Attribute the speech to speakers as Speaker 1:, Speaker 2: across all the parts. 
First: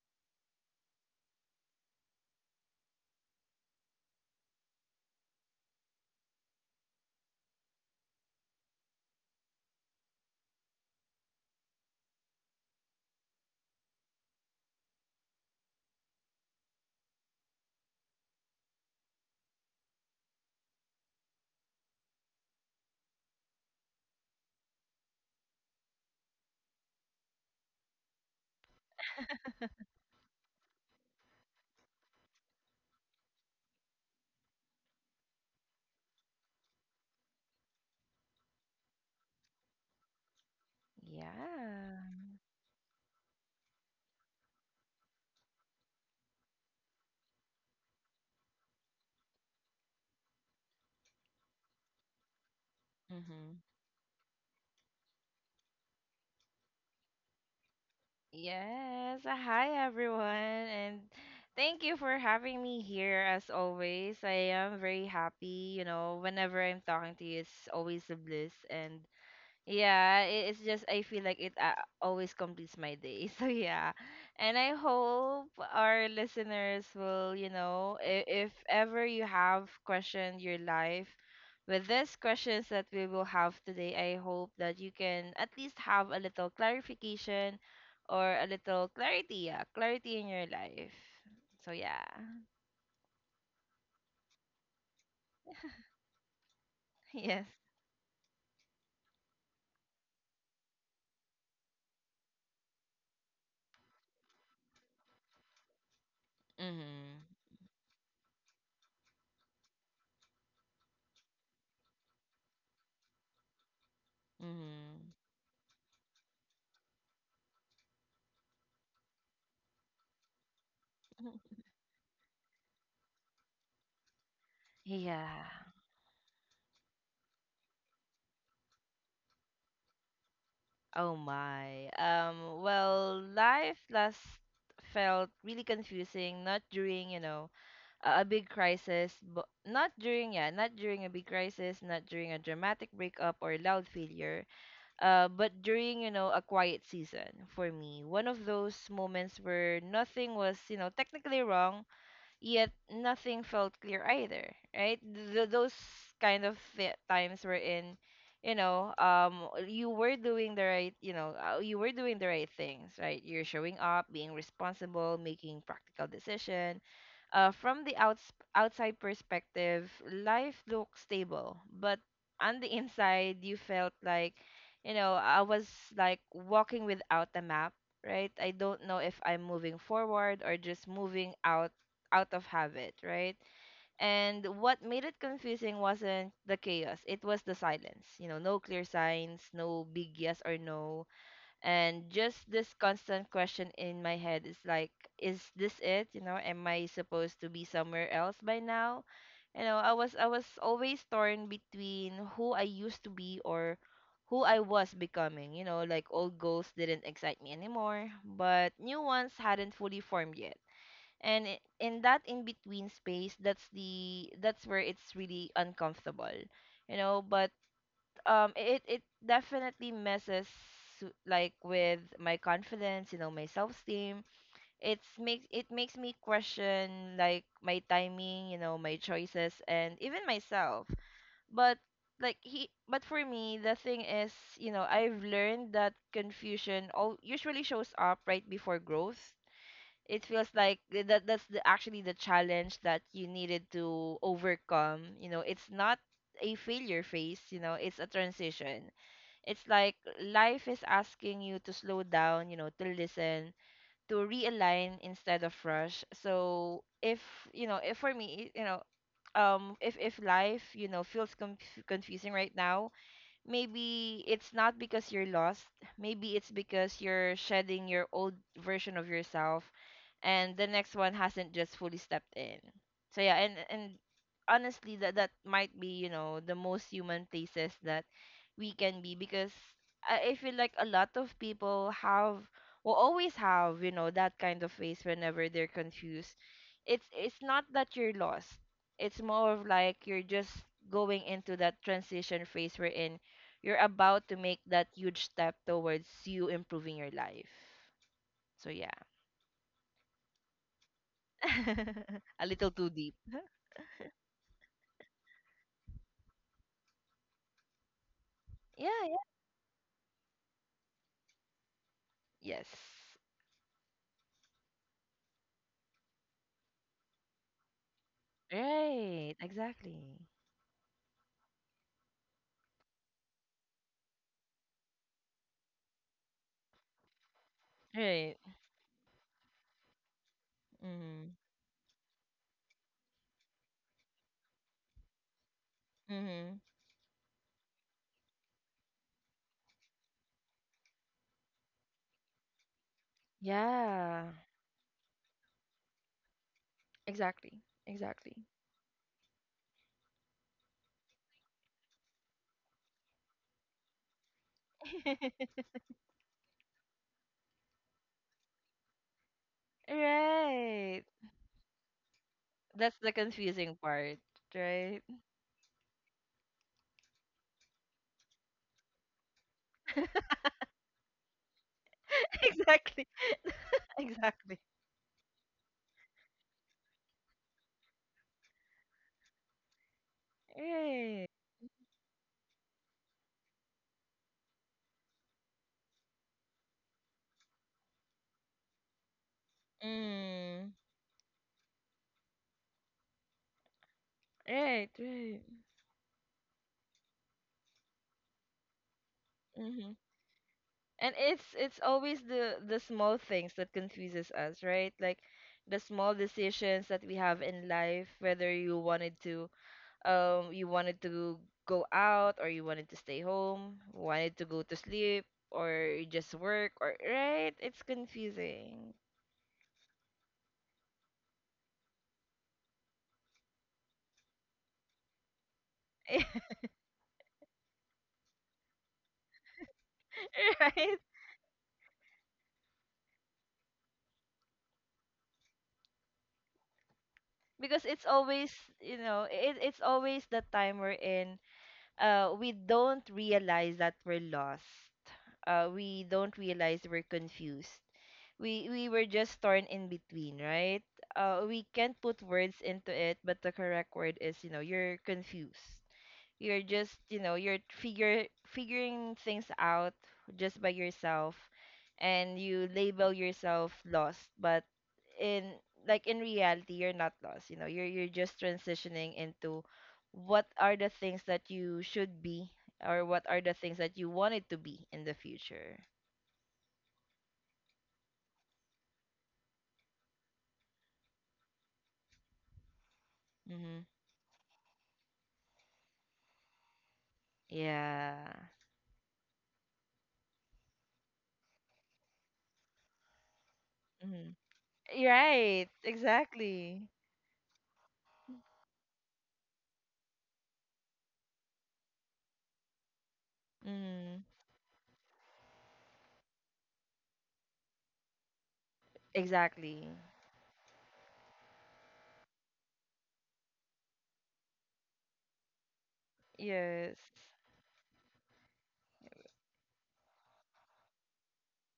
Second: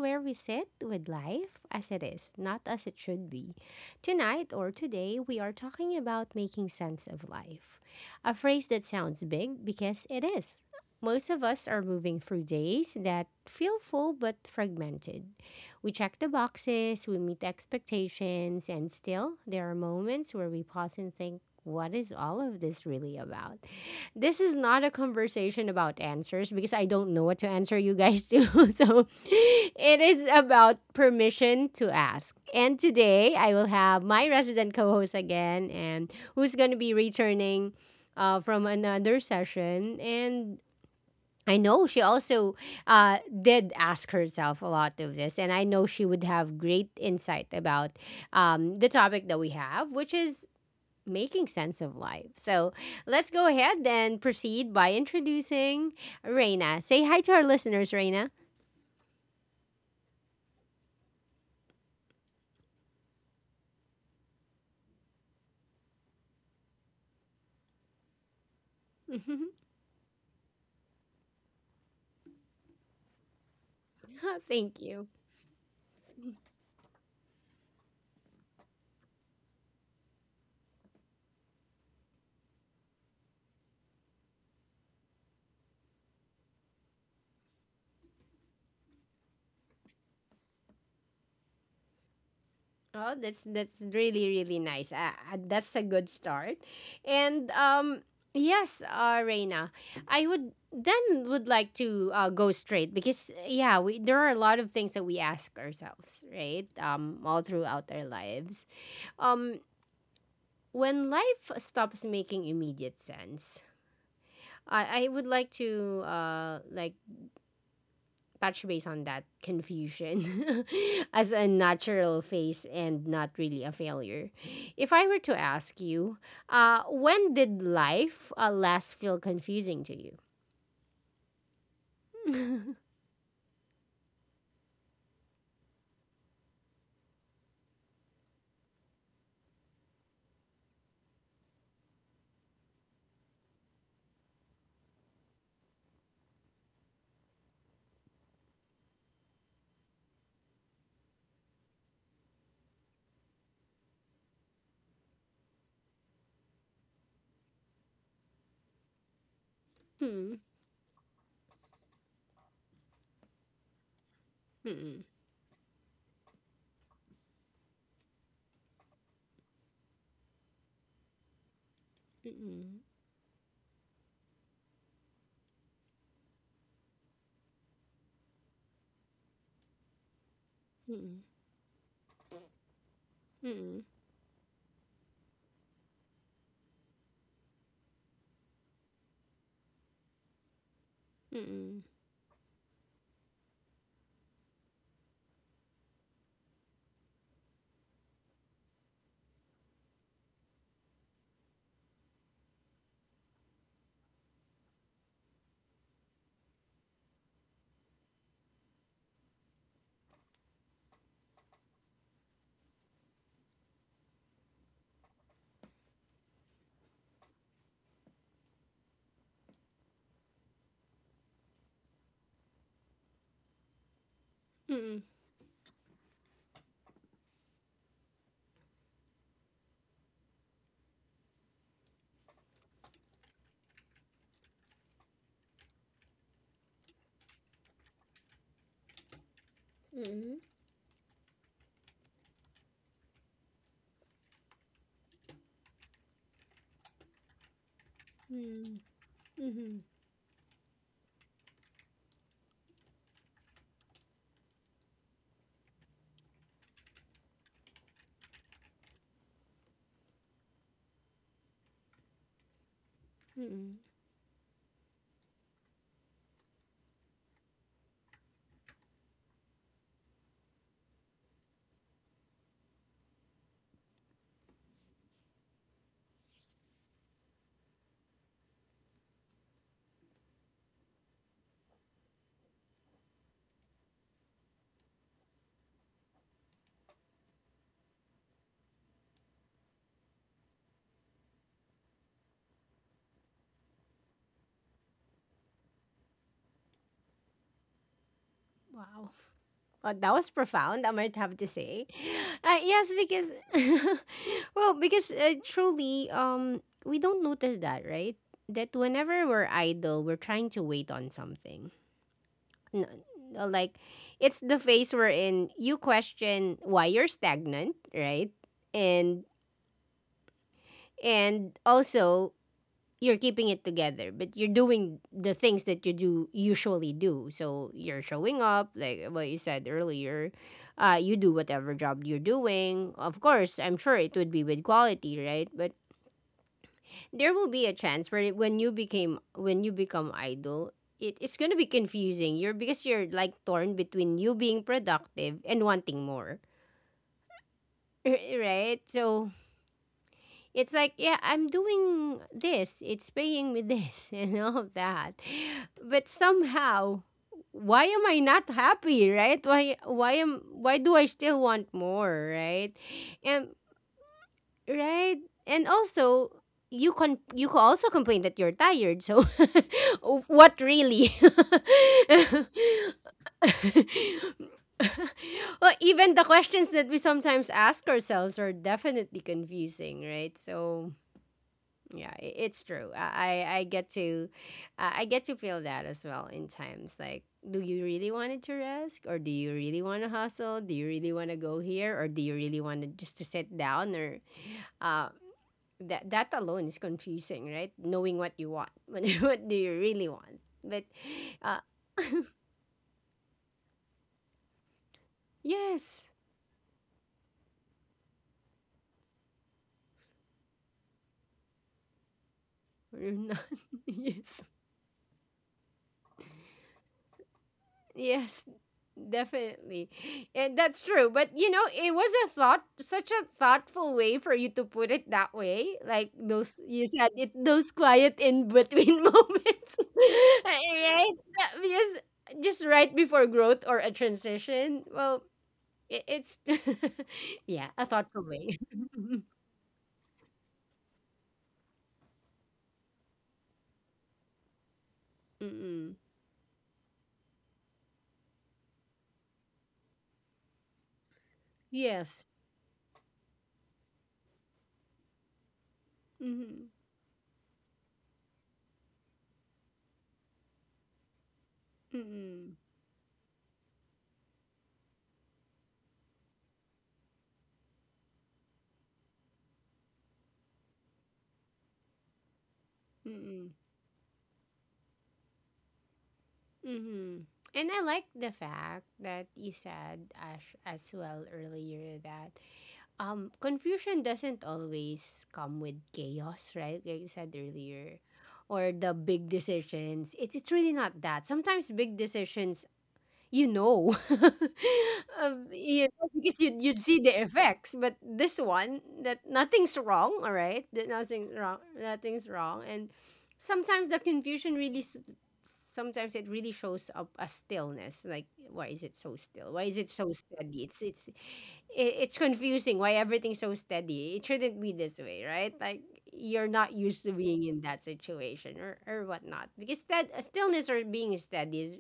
Speaker 1: where we sit with life as it is, not as it should be. Tonight or today, we are talking about making sense of life. A phrase that sounds big because it is. Most of us are moving through days that feel full but fragmented. We check the boxes, we meet expectations, and still, there are moments where we pause and think, what is all of this really about? This is not a conversation about answers because I don't know what to answer you guys to. So it is about permission to ask. And today I will have my resident co host again, and who's going to be returning from another session. And I know
Speaker 2: Yeah.
Speaker 1: she also uh, did ask herself a lot of this, and I know she would have great insight about the topic that we have, which is making sense of life. So let's go
Speaker 2: Mm-hmm.
Speaker 1: ahead and proceed by introducing Reina. Say hi to our listeners, Reina.
Speaker 2: Yes. Hi, everyone. And thank you for having me here as always. I am very happy. You know, whenever I'm talking to you, it's always a bliss. And yeah, it's just I feel like it always completes my day. So yeah. And I
Speaker 1: Thank you.
Speaker 2: hope our listeners will, if ever you have questioned your life with these questions that we will have today, I hope that you can at least have a little clarification or a little clarity, yeah, clarity in your life. So yeah.
Speaker 1: Oh, that's really really nice. That's a good start.
Speaker 2: Yes.
Speaker 1: And yes, Reina, I would then would like to go straight because yeah, we there are a lot of things that we ask ourselves, right?
Speaker 2: Mhm.
Speaker 1: All throughout our lives. Um when life stops making immediate sense, I
Speaker 2: Mhm.
Speaker 1: would like to touch base on that confusion as a natural phase and not really a failure. If I were to
Speaker 2: Yeah.
Speaker 1: ask you, when did life last feel confusing to you?
Speaker 2: Oh my. Well, life last felt really confusing, not during, a big crisis, but not during, yeah, not during a big crisis, not during a dramatic breakup or loud failure, but during, a quiet season for me. One of those moments where nothing was, you know, technically wrong, yet nothing felt clear either, right? Those kind of times were in, you know, you were
Speaker 1: Hmm.
Speaker 2: doing the right things, right? You're showing up, being
Speaker 1: Mm-mm.
Speaker 2: responsible, making practical decision. From the outside perspective, life looked stable, but on the
Speaker 1: Mm-mm.
Speaker 2: inside, you felt like, you know, I was like walking without a map, right? I don't know if I'm moving forward or just
Speaker 1: Mm-mm.
Speaker 2: moving out of habit, right?
Speaker 1: Mm-mm.
Speaker 2: And what made it confusing wasn't the chaos, it was the silence. You know, no clear signs, no big yes or no.
Speaker 1: Mm-mm.
Speaker 2: And just this constant question in my head is like, is this it? You know, am I supposed to be somewhere else by now? You know, I was always torn between who I used to be or who I was becoming. You know, like old goals didn't excite me anymore, but new ones hadn't fully formed yet, and in that in between space, that's where it's really uncomfortable, you know. But it it definitely messes, like, with my confidence, you know, my self-esteem.
Speaker 1: Mm-mm.
Speaker 2: It's makes it makes me question, like, my timing, you know, my choices, and even myself. But like he but for me the thing is, you know, I've learned that confusion all usually shows up right before growth. It
Speaker 1: Mm-mm.
Speaker 2: feels like that's, the, actually, the challenge that you needed to overcome, you know. It's not a failure phase, you know, it's a
Speaker 1: Mm-mm.
Speaker 2: transition. It's
Speaker 1: Mm-hmm.
Speaker 2: like life is asking you to slow down, you know, to listen, to realign instead of rush. So if you know if for me you know if life, you know, feels confusing right now,
Speaker 1: Mm-mm.
Speaker 2: maybe it's not because you're lost. Maybe it's because you're shedding your old version of yourself and the next one hasn't just fully stepped in. So yeah. And honestly, that that might be, you know, the most human places that we can be, because I feel like a lot of people have will always have, you know, that kind of face whenever they're confused. It's not that you're lost. It's more of like you're just going into that transition phase we're in. You're about to make that huge step towards you improving your life. So yeah.
Speaker 1: Wow. Oh, that was profound, I might have to say.
Speaker 2: A little too
Speaker 1: Yes,
Speaker 2: deep.
Speaker 1: because, well, because truly, we don't notice that, right? That
Speaker 2: Yeah, yeah.
Speaker 1: whenever we're idle, we're trying to wait on something.
Speaker 2: Yes.
Speaker 1: N- uh, like, it's the phase we're in. You question why you're stagnant, right? And
Speaker 2: Right. Exactly.
Speaker 1: and also you're keeping it together, but you're doing the things that you do usually do. So you're
Speaker 2: Right.
Speaker 1: showing up, like what you said earlier. You
Speaker 2: Mm-hmm.
Speaker 1: do whatever job you're doing. Of course, I'm sure it would be with quality, right? But
Speaker 2: Mm-hmm.
Speaker 1: there will be a chance where when you become idle, it's gonna be confusing. You're because you're like torn between
Speaker 2: Yeah.
Speaker 1: you being productive and wanting more,
Speaker 2: Exactly. Exactly.
Speaker 1: right? So it's like, yeah, I'm doing this. It's paying me this and all of that. But somehow, why am I not happy, right? Why do I
Speaker 2: Right.
Speaker 1: still want more, right?
Speaker 2: That's the
Speaker 1: And
Speaker 2: confusing part, right?
Speaker 1: right? And also you can also complain that you're tired. So what really?
Speaker 2: Exactly. Exactly.
Speaker 1: well, even the questions that we sometimes ask ourselves are definitely confusing, right? So
Speaker 2: Right.
Speaker 1: yeah I- it's true I get to I get to feel that as well in times like do you really want it to risk or do you really want to hustle do
Speaker 2: Mm.
Speaker 1: you really want to go here or do you really want to just to sit down or
Speaker 2: Right,
Speaker 1: uh
Speaker 2: right.
Speaker 1: that alone is confusing right knowing what you want what do you
Speaker 2: Mm-hmm.
Speaker 1: really want but
Speaker 2: And it's
Speaker 1: uh
Speaker 2: it's always the small things that confuses us, right? Like the
Speaker 1: yes
Speaker 2: small decisions that we have in life, whether you wanted to, you wanted to go out, or you wanted to
Speaker 1: or
Speaker 2: stay
Speaker 1: not
Speaker 2: home, wanted
Speaker 1: yes
Speaker 2: to go to sleep, or just work, or right, it's
Speaker 1: Yes,
Speaker 2: confusing.
Speaker 1: definitely. And that's true. But you know, it was a thought such a thoughtful way for you to put it that way. Like those you said it those quiet in between moments.
Speaker 2: Right.
Speaker 1: right? That- Just just right before growth or a transition. Well, it's yeah, a
Speaker 2: Because it's
Speaker 1: thoughtful
Speaker 2: always,
Speaker 1: way.
Speaker 2: you know, it, it's always the time we're in. We don't realize that we're lost,
Speaker 1: Mm-mm.
Speaker 2: we don't realize we're confused, we were just torn in between, right? We can't put
Speaker 1: Yes.
Speaker 2: words into it, but the correct word is, you know, you're confused. You're
Speaker 1: Mm-hmm.
Speaker 2: just, you know, you're figure figuring things out just by yourself, and
Speaker 1: Mm-mm.
Speaker 2: you label yourself lost, but in, like, in reality, you're not lost. You know, you're just transitioning into what are the things that you should be, or what are
Speaker 1: Mm-mm.
Speaker 2: the things that you wanted to be in the future.
Speaker 1: Mm-hmm. And I like the fact that you said as well earlier that
Speaker 2: Mm-hmm.
Speaker 1: confusion doesn't always come with chaos, right? Like you said earlier,
Speaker 2: Yeah.
Speaker 1: or the big decisions. It's really not that. Sometimes big decisions you know,
Speaker 2: Mm-hmm. Right,
Speaker 1: you know because you'd, you'd
Speaker 2: exactly.
Speaker 1: see the effects. But this one, that nothing's wrong, all right? That nothing's wrong. Nothing's wrong. And sometimes the
Speaker 2: Mm,
Speaker 1: confusion really, sometimes it really shows up as stillness. Like, why is it so still? Why is it
Speaker 2: exactly.
Speaker 1: so steady? It's confusing. Why everything's so steady? It shouldn't be this way, right? Like you're not
Speaker 2: Yes.
Speaker 1: used to being in that situation or whatnot. Because that stillness or being steady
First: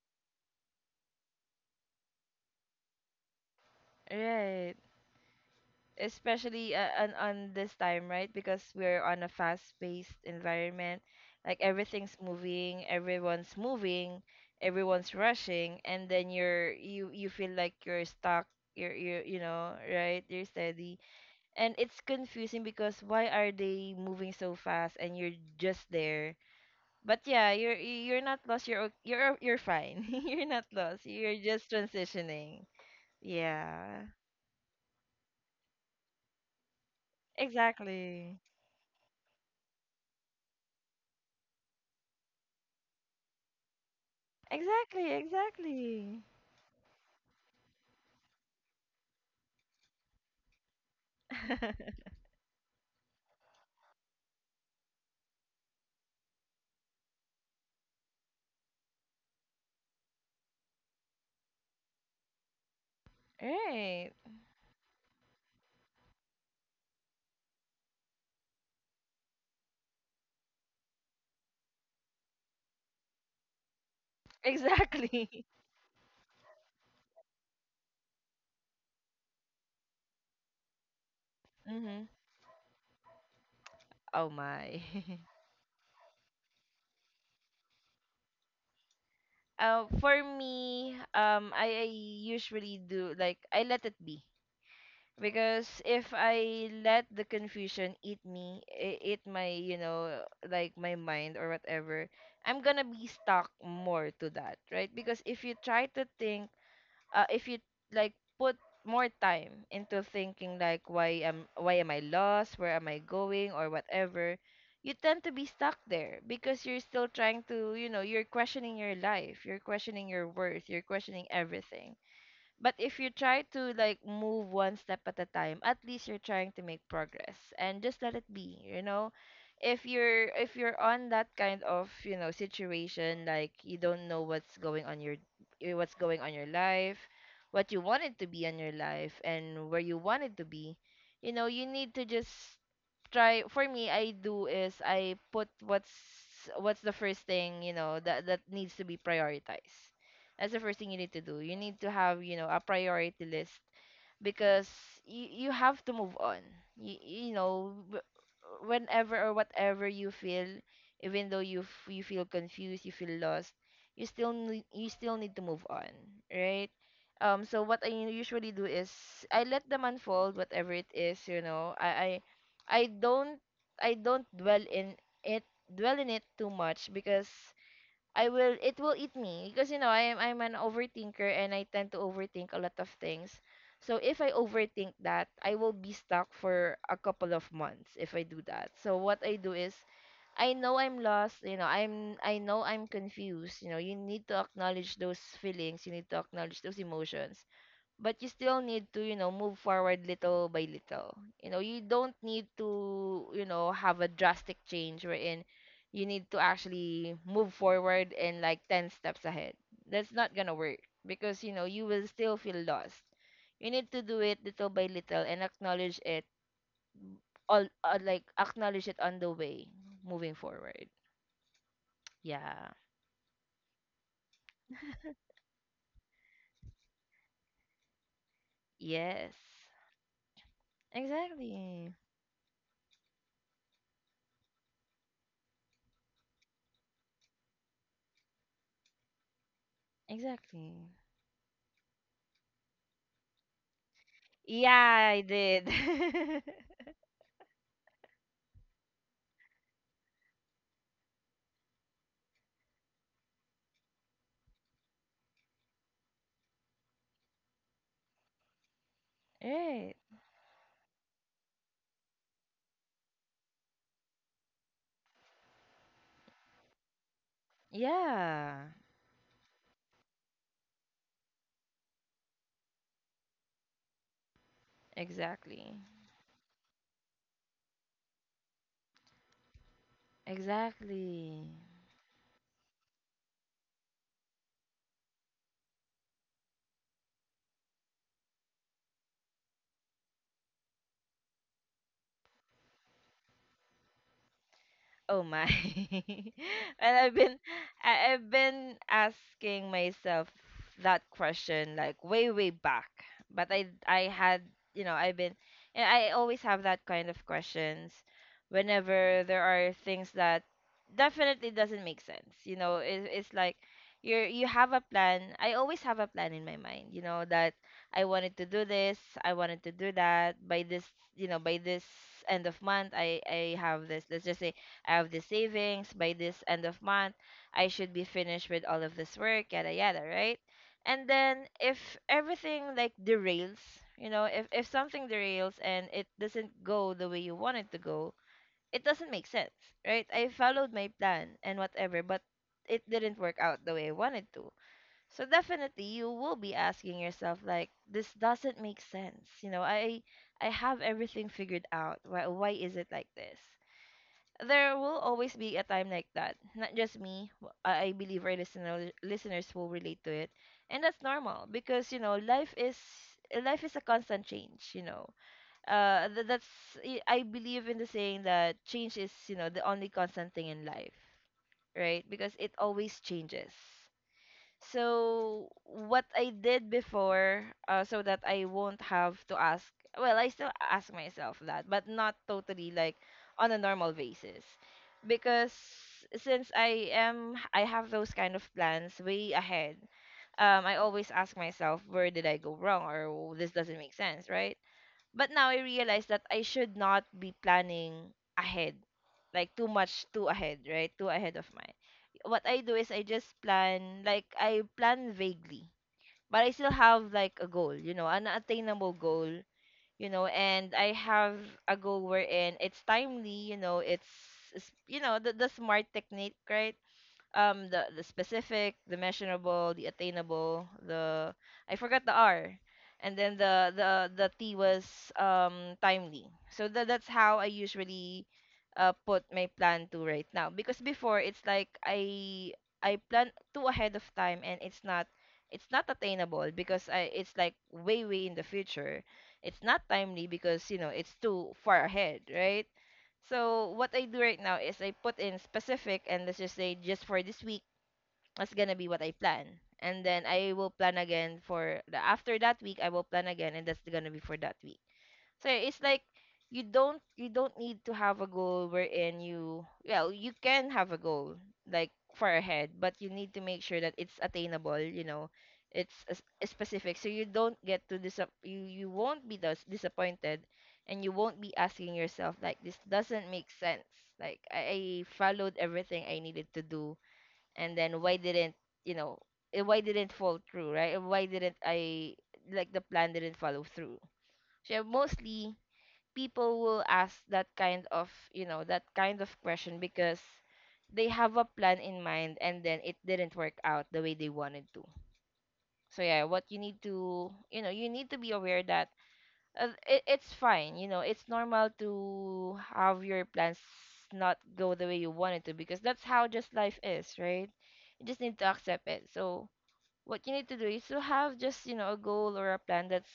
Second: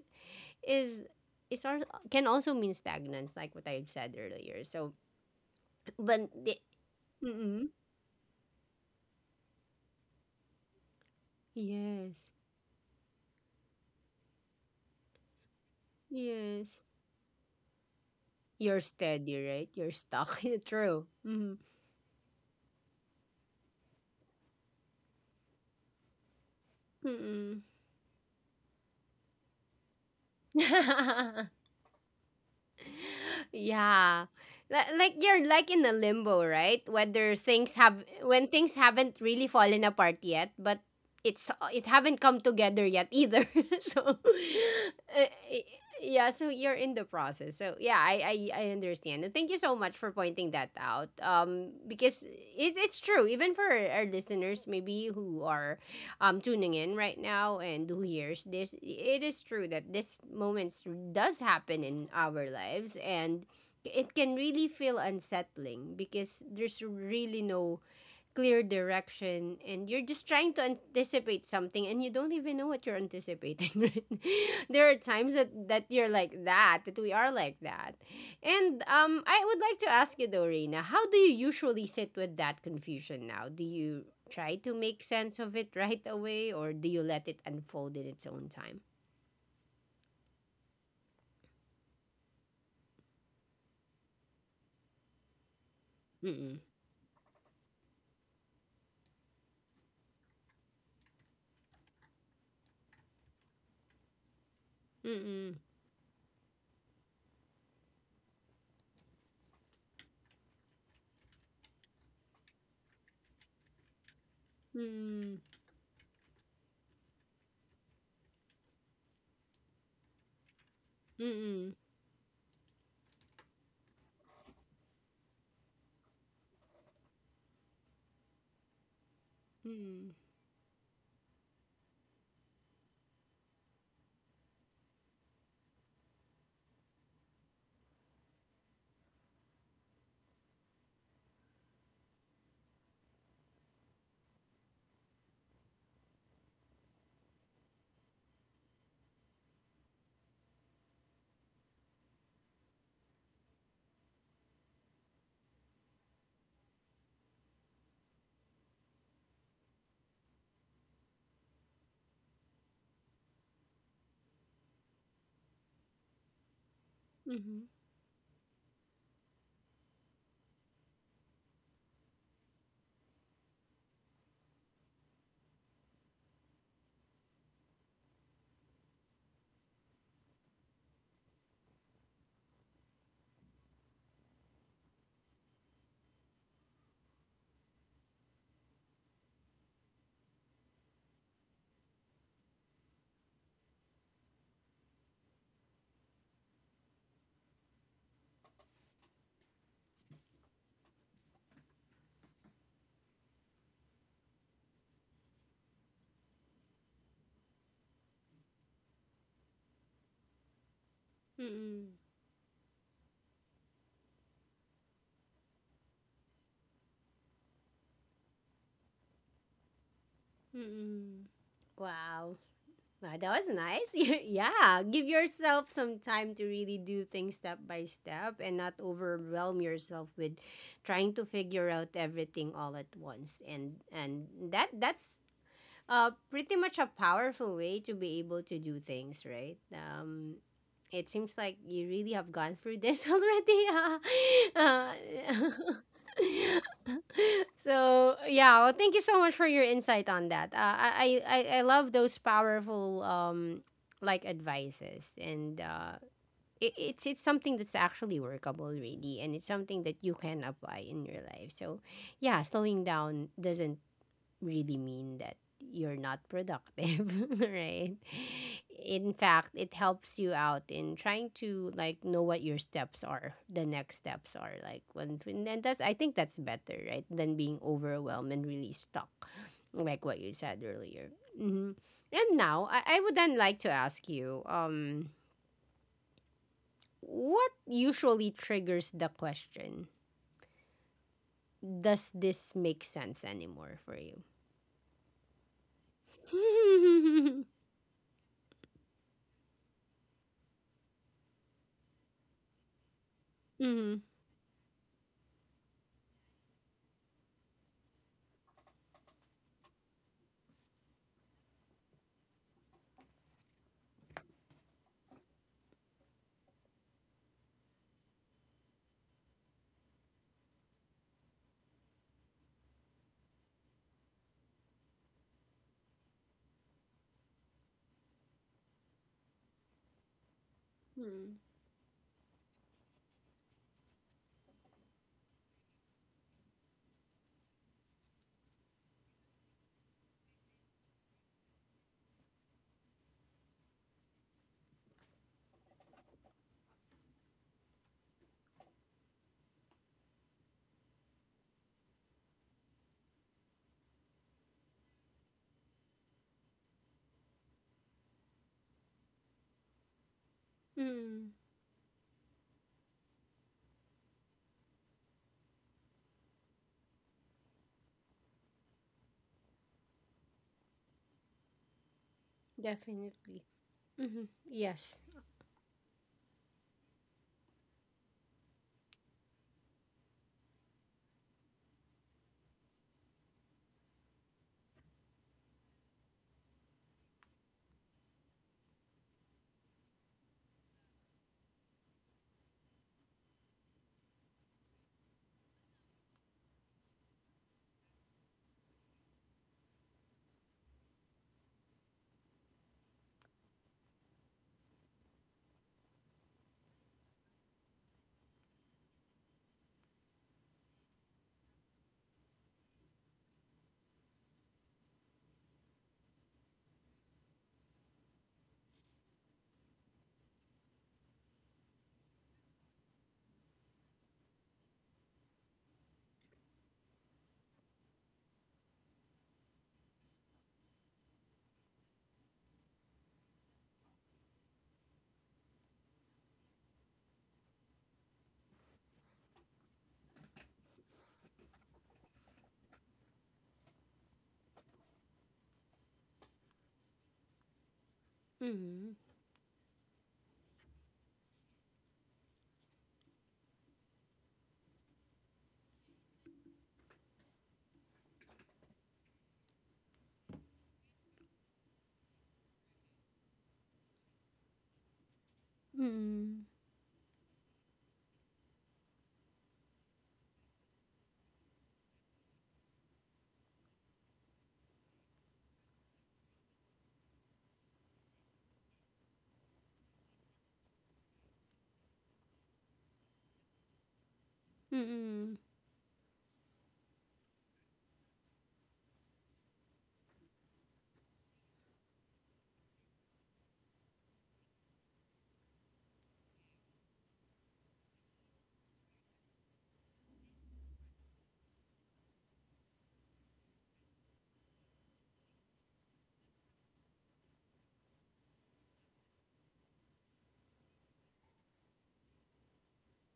Speaker 1: is is our can also mean stagnant, like what I've said earlier.
Speaker 2: Right.
Speaker 1: So, but the,
Speaker 2: Especially, on
Speaker 1: mm
Speaker 2: this time, right? Because we're on a fast-paced environment. Like everything's
Speaker 1: yes,
Speaker 2: moving, everyone's rushing, and then you're,
Speaker 1: yes,
Speaker 2: you feel like you're stuck.
Speaker 1: you're
Speaker 2: You,
Speaker 1: steady,
Speaker 2: you
Speaker 1: right?
Speaker 2: know,
Speaker 1: You're
Speaker 2: right?
Speaker 1: stuck.
Speaker 2: You're steady.
Speaker 1: True. Mm-hmm.
Speaker 2: And it's confusing because why are they moving so fast and you're just there? But yeah, you're not lost. You're, you're fine. You're not lost. You're
Speaker 1: Mm-mm.
Speaker 2: just transitioning. Yeah.
Speaker 1: yeah like you're like in a limbo right whether things have
Speaker 2: Exactly.
Speaker 1: when things haven't really fallen apart yet but it haven't come together yet either so
Speaker 2: Exactly.
Speaker 1: uh,
Speaker 2: Exactly.
Speaker 1: yeah so you're in the process so yeah I understand and thank you so much for pointing that out because it's true even for our listeners maybe who are tuning in right now and who hears this, it is true that this moment does happen in our lives and
Speaker 2: Right.
Speaker 1: it can really feel unsettling because there's really no clear direction and you're just trying to anticipate something and you don't even know what you're anticipating right there are times
Speaker 2: Exactly.
Speaker 1: that you're like that we are like that and I would like to ask you though Reina, how do you usually
Speaker 2: Hmm.
Speaker 1: sit with that confusion now do you
Speaker 2: Oh
Speaker 1: try to
Speaker 2: my.
Speaker 1: make sense of it right away or do you let it unfold in its own time
Speaker 2: For me, I usually do, like, I let it be. Because if
Speaker 1: Mm-mm.
Speaker 2: I let the confusion eat me, eat my, you know, like my mind or whatever, I'm gonna be stuck more to that, right? Because if you
Speaker 1: Mm-mm.
Speaker 2: try to think, if you like put more time into thinking like why am I lost, where am I going, or whatever, you tend to
Speaker 1: Mm-mm.
Speaker 2: be stuck there because you're still trying to, you know, you're questioning your life, you're questioning your worth, you're questioning
Speaker 1: Mm-mm.
Speaker 2: everything. But if you try to, like, move one step at a time, at least you're trying to make progress and just let it be, you know?
Speaker 1: Mm-mm.
Speaker 2: If you're on that kind of, you know, situation, like you don't know what's going on your, eh, what's going on your life, what you wanted to be in your life and where you wanted to be, you know, you need to just try for me I do is I put what's the first thing, you know, that that needs to be prioritized. That's the first thing you need to do. You need to have, you know, a priority list. Because you have to move on. You know, whenever or whatever you feel, even though you, you feel confused, you feel lost, you still need to move on, right?
Speaker 1: Mm-mm.
Speaker 2: So what I usually do is I let them unfold, whatever it is, you know. I don't, I don't dwell in it dwell in it too much, because I will it will eat me. Because, you know, I'm an overthinker and I tend to overthink a lot of things. So if I overthink that, I will be stuck for a couple of months if I do that. So what I do is I know I'm lost, you know, I know I'm confused. You know, you need to acknowledge those feelings, you need to acknowledge those emotions, but you still need to, you know, move forward little by little. You know, you don't need to, you know, have a drastic change wherein you need to actually move forward and, like, 10 steps ahead. That's not gonna work, because, you know, you
Speaker 1: Mm-mm.
Speaker 2: will still feel lost. You need to do it little by little and acknowledge it all, like, acknowledge it on the way, moving forward.
Speaker 1: Mm-mm. Wow.
Speaker 2: Yeah.
Speaker 1: Wow, that was nice. yeah, give yourself some time to really do things step by step and not
Speaker 2: Yes.
Speaker 1: overwhelm yourself with trying to figure out
Speaker 2: Exactly.
Speaker 1: everything all at once. And that's pretty much a powerful way to be able to do things, right?
Speaker 2: Exactly.
Speaker 1: It seems like you really have gone through this already. Uh, uh,
Speaker 2: Yeah, I did.
Speaker 1: so yeah well thank you so much for your insight on that I love those powerful advices and it's something that's actually workable really and it's something
Speaker 2: Right.
Speaker 1: that you can apply in your life so yeah slowing down doesn't really mean that you're not productive, right?
Speaker 2: Yeah.
Speaker 1: In fact, it helps you out in trying to like know what your steps are, like when and then
Speaker 2: Exactly.
Speaker 1: that's I think that's better, right? Than being overwhelmed and really stuck, like what you said earlier.
Speaker 2: Exactly.
Speaker 1: Hmm And now I would then like to ask you, what usually triggers the question? Does this make sense anymore for you?
Speaker 2: Oh my. And I've been, I've been asking myself that question like way way back. But
Speaker 1: mm-hmm.
Speaker 2: I had, you know, I've been and I always have that kind of questions whenever there are things that definitely doesn't make sense. You know, it, it's like you have a plan. I always have a plan in my mind, you know, that I wanted to do this, I wanted to do that by this, you know, by this end of month I have this. Let's just say I have the savings by this end of month. I should be finished with all of this work, yada yada, right? And then if everything like derails, you know, if something derails and it doesn't go the way you want it to go, it doesn't make sense, right? I followed my plan and whatever, but it didn't work out the way I wanted to. So definitely you will be asking yourself like, this doesn't make sense. You know, I have everything figured out. Why is it like this? There will always be a time like that. Not just me. I believe our listeners will relate to it, and that's
Speaker 1: Mm,
Speaker 2: normal, because, you know, life is, life is a constant change. You know, that's, I believe in the saying that change is, you know, the only constant thing in life, right? Because it always
Speaker 1: definitely.
Speaker 2: changes.
Speaker 1: Hmm Yes.
Speaker 2: So what I did before, so that I won't have to ask. Well, I still ask myself that, but not totally like on a normal basis, because since I am, I have those kind of plans way ahead. I always ask myself, where did I go wrong, or this doesn't make sense, right? But now I realize that I should not be planning ahead, like too much, too ahead, right? Too ahead of mine. What I do is I just plan, like I plan vaguely, but I still have like a goal, you know, an attainable goal, you know, and I have a goal wherein it's timely, you know, it's, it's the smart technique, right? The specific, the measurable, the attainable, the — I forgot the R. And then the T was timely. So that's how I usually put my plan to right now, because before it's like I — I plan too ahead of time and it's not — it's not attainable because I — it's like way in the future. It's not timely because you know it's too far ahead, right? So what I do right now is I put in specific and let's just say just for this week, that's gonna be
Speaker 1: Mm,
Speaker 2: what I plan. And then I will plan again for the — after that week I will plan again and that's gonna be for that week. So it's like you don't need to have a goal wherein you — well you can have a goal like far ahead, but you need to make sure that it's attainable. You know, it's a,
Speaker 1: mm,
Speaker 2: a specific, so you don't get to disap you won't be disappointed, and you won't be asking yourself like this doesn't make sense. Like I followed everything I needed to do, and then why didn't — you know why didn't fall through, right? Why didn't I — like the plan didn't follow through? So
Speaker 1: mm.
Speaker 2: mostly people will ask that kind of you know that kind of question because they have a plan in mind and then it didn't work out the way they wanted to. So yeah, what you need to — you know you need to be aware that it, it's fine, you know it's normal to have your plans not go the way you want it to, because that's how just life is, right? You just need to accept it. So what you need to do is to have just, you know, a goal or a plan that's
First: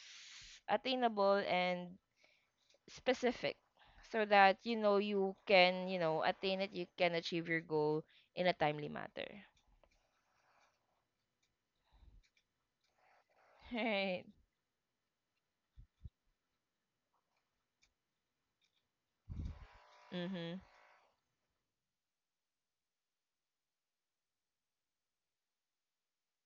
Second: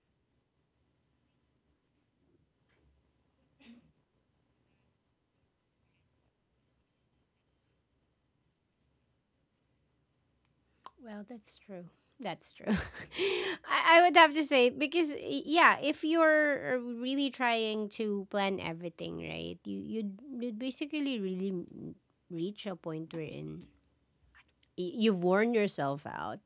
Speaker 2: attainable and specific, so that you know you can you know attain it, you can achieve your goal in a timely matter.
Speaker 1: Well, that's true. That's true. I would
Speaker 2: right.
Speaker 1: have to say because yeah, if you're really trying to plan everything, right?
Speaker 2: Mm-hmm.
Speaker 1: You'd basically really reach a point wherein you've worn yourself out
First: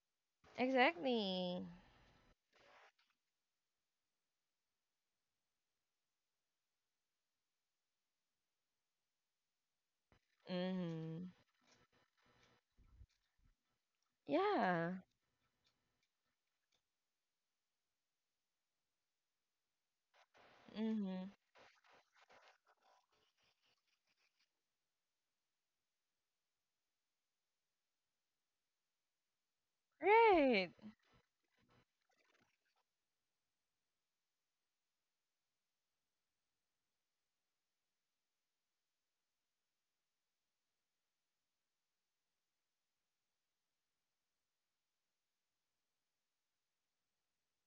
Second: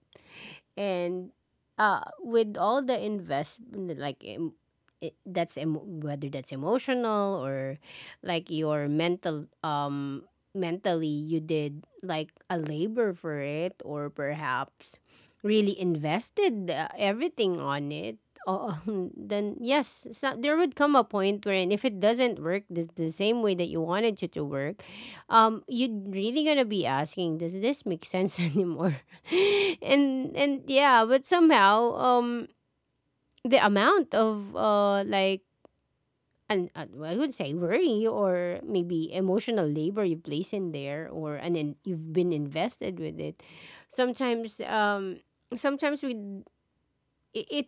Speaker 1: and
Speaker 2: Exactly.
Speaker 1: with all the invest, like that's whether that's emotional or like your mental mentally
Speaker 2: Mm-hmm.
Speaker 1: you did like a labor for it or
Speaker 2: Yeah.
Speaker 1: perhaps really invested everything on it uh, then yes so there would come a
Speaker 2: Mm-hmm.
Speaker 1: point wherein if it doesn't work the same way that you wanted it to work you're really gonna be asking does this make sense anymore and
Speaker 2: Right.
Speaker 1: yeah, but somehow the amount of like an well, I would say worry or maybe emotional labor you place in there or and then you've been invested with it. Sometimes um sometimes we it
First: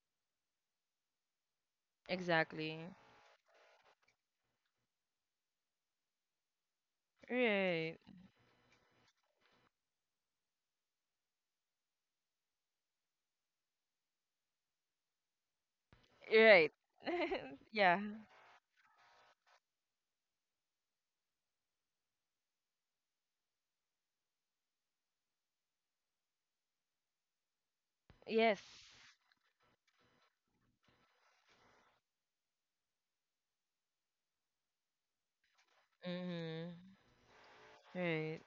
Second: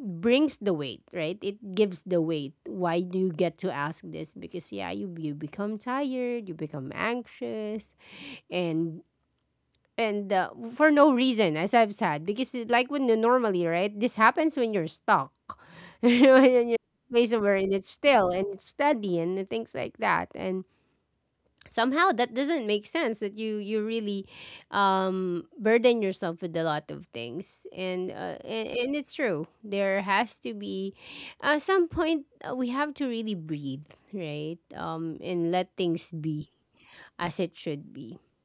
Speaker 1: brings the weight, right? It gives the weight.
Speaker 2: Exactly.
Speaker 1: Why do you get to ask this? Because yeah, you become tired, you become anxious,
Speaker 2: Right.
Speaker 1: and and for no reason as I've said because like when you normally right this happens when you're stuck when you're in
Speaker 2: Right.
Speaker 1: a place where it's
Speaker 2: yeah.
Speaker 1: still and it's steady and the things like that and somehow that doesn't make sense that you really burden yourself with a lot of things and
Speaker 2: Yes.
Speaker 1: and it's true there has to be at some point we have to really breathe right and let things be
Speaker 2: Mm-hmm.
Speaker 1: as it should be
Speaker 2: Right.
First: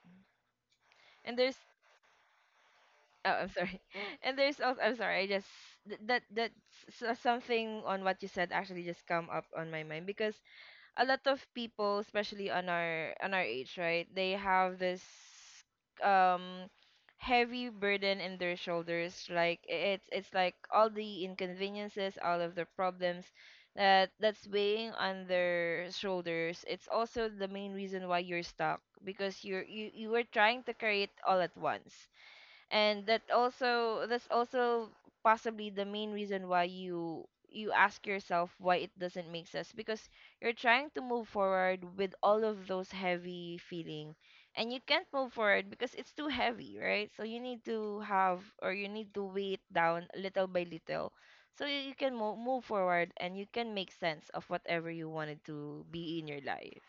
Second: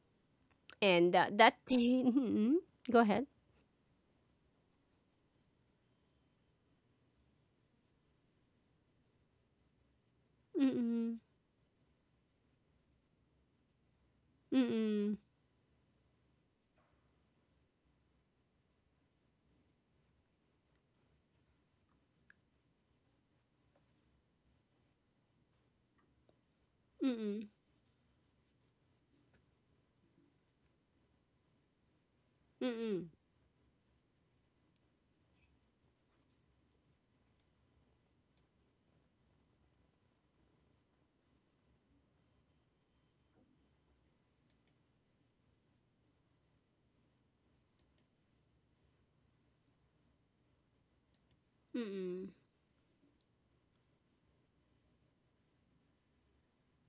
Speaker 1: and
Speaker 2: And there's —
Speaker 1: that Mhm. go ahead
Speaker 2: oh, I'm sorry, and there's also, I'm sorry, I just — that that — something on what you said actually just come up on my mind, because a lot
Speaker 1: Mm.
Speaker 2: of people, especially on our — on our age, right? They have this
Speaker 1: Mm.
Speaker 2: um heavy burden in their shoulders. Like it's like all the inconveniences, all of the problems that — that's weighing on their shoulders. It's also the
Speaker 1: Mm.
Speaker 2: main reason why you're stuck because you're — you were trying to carry it all at once, and
Speaker 1: Mm.
Speaker 2: that also — that's also possibly the main reason why you — you ask yourself why it doesn't make sense, because you're trying to move forward with all of those heavy feeling, and you can't move forward because it's too heavy, right? So you need to have, or you need to weigh it down little by little, so you — you can
Speaker 1: Mm.
Speaker 2: move forward and you can make sense of whatever you wanted to be in your life.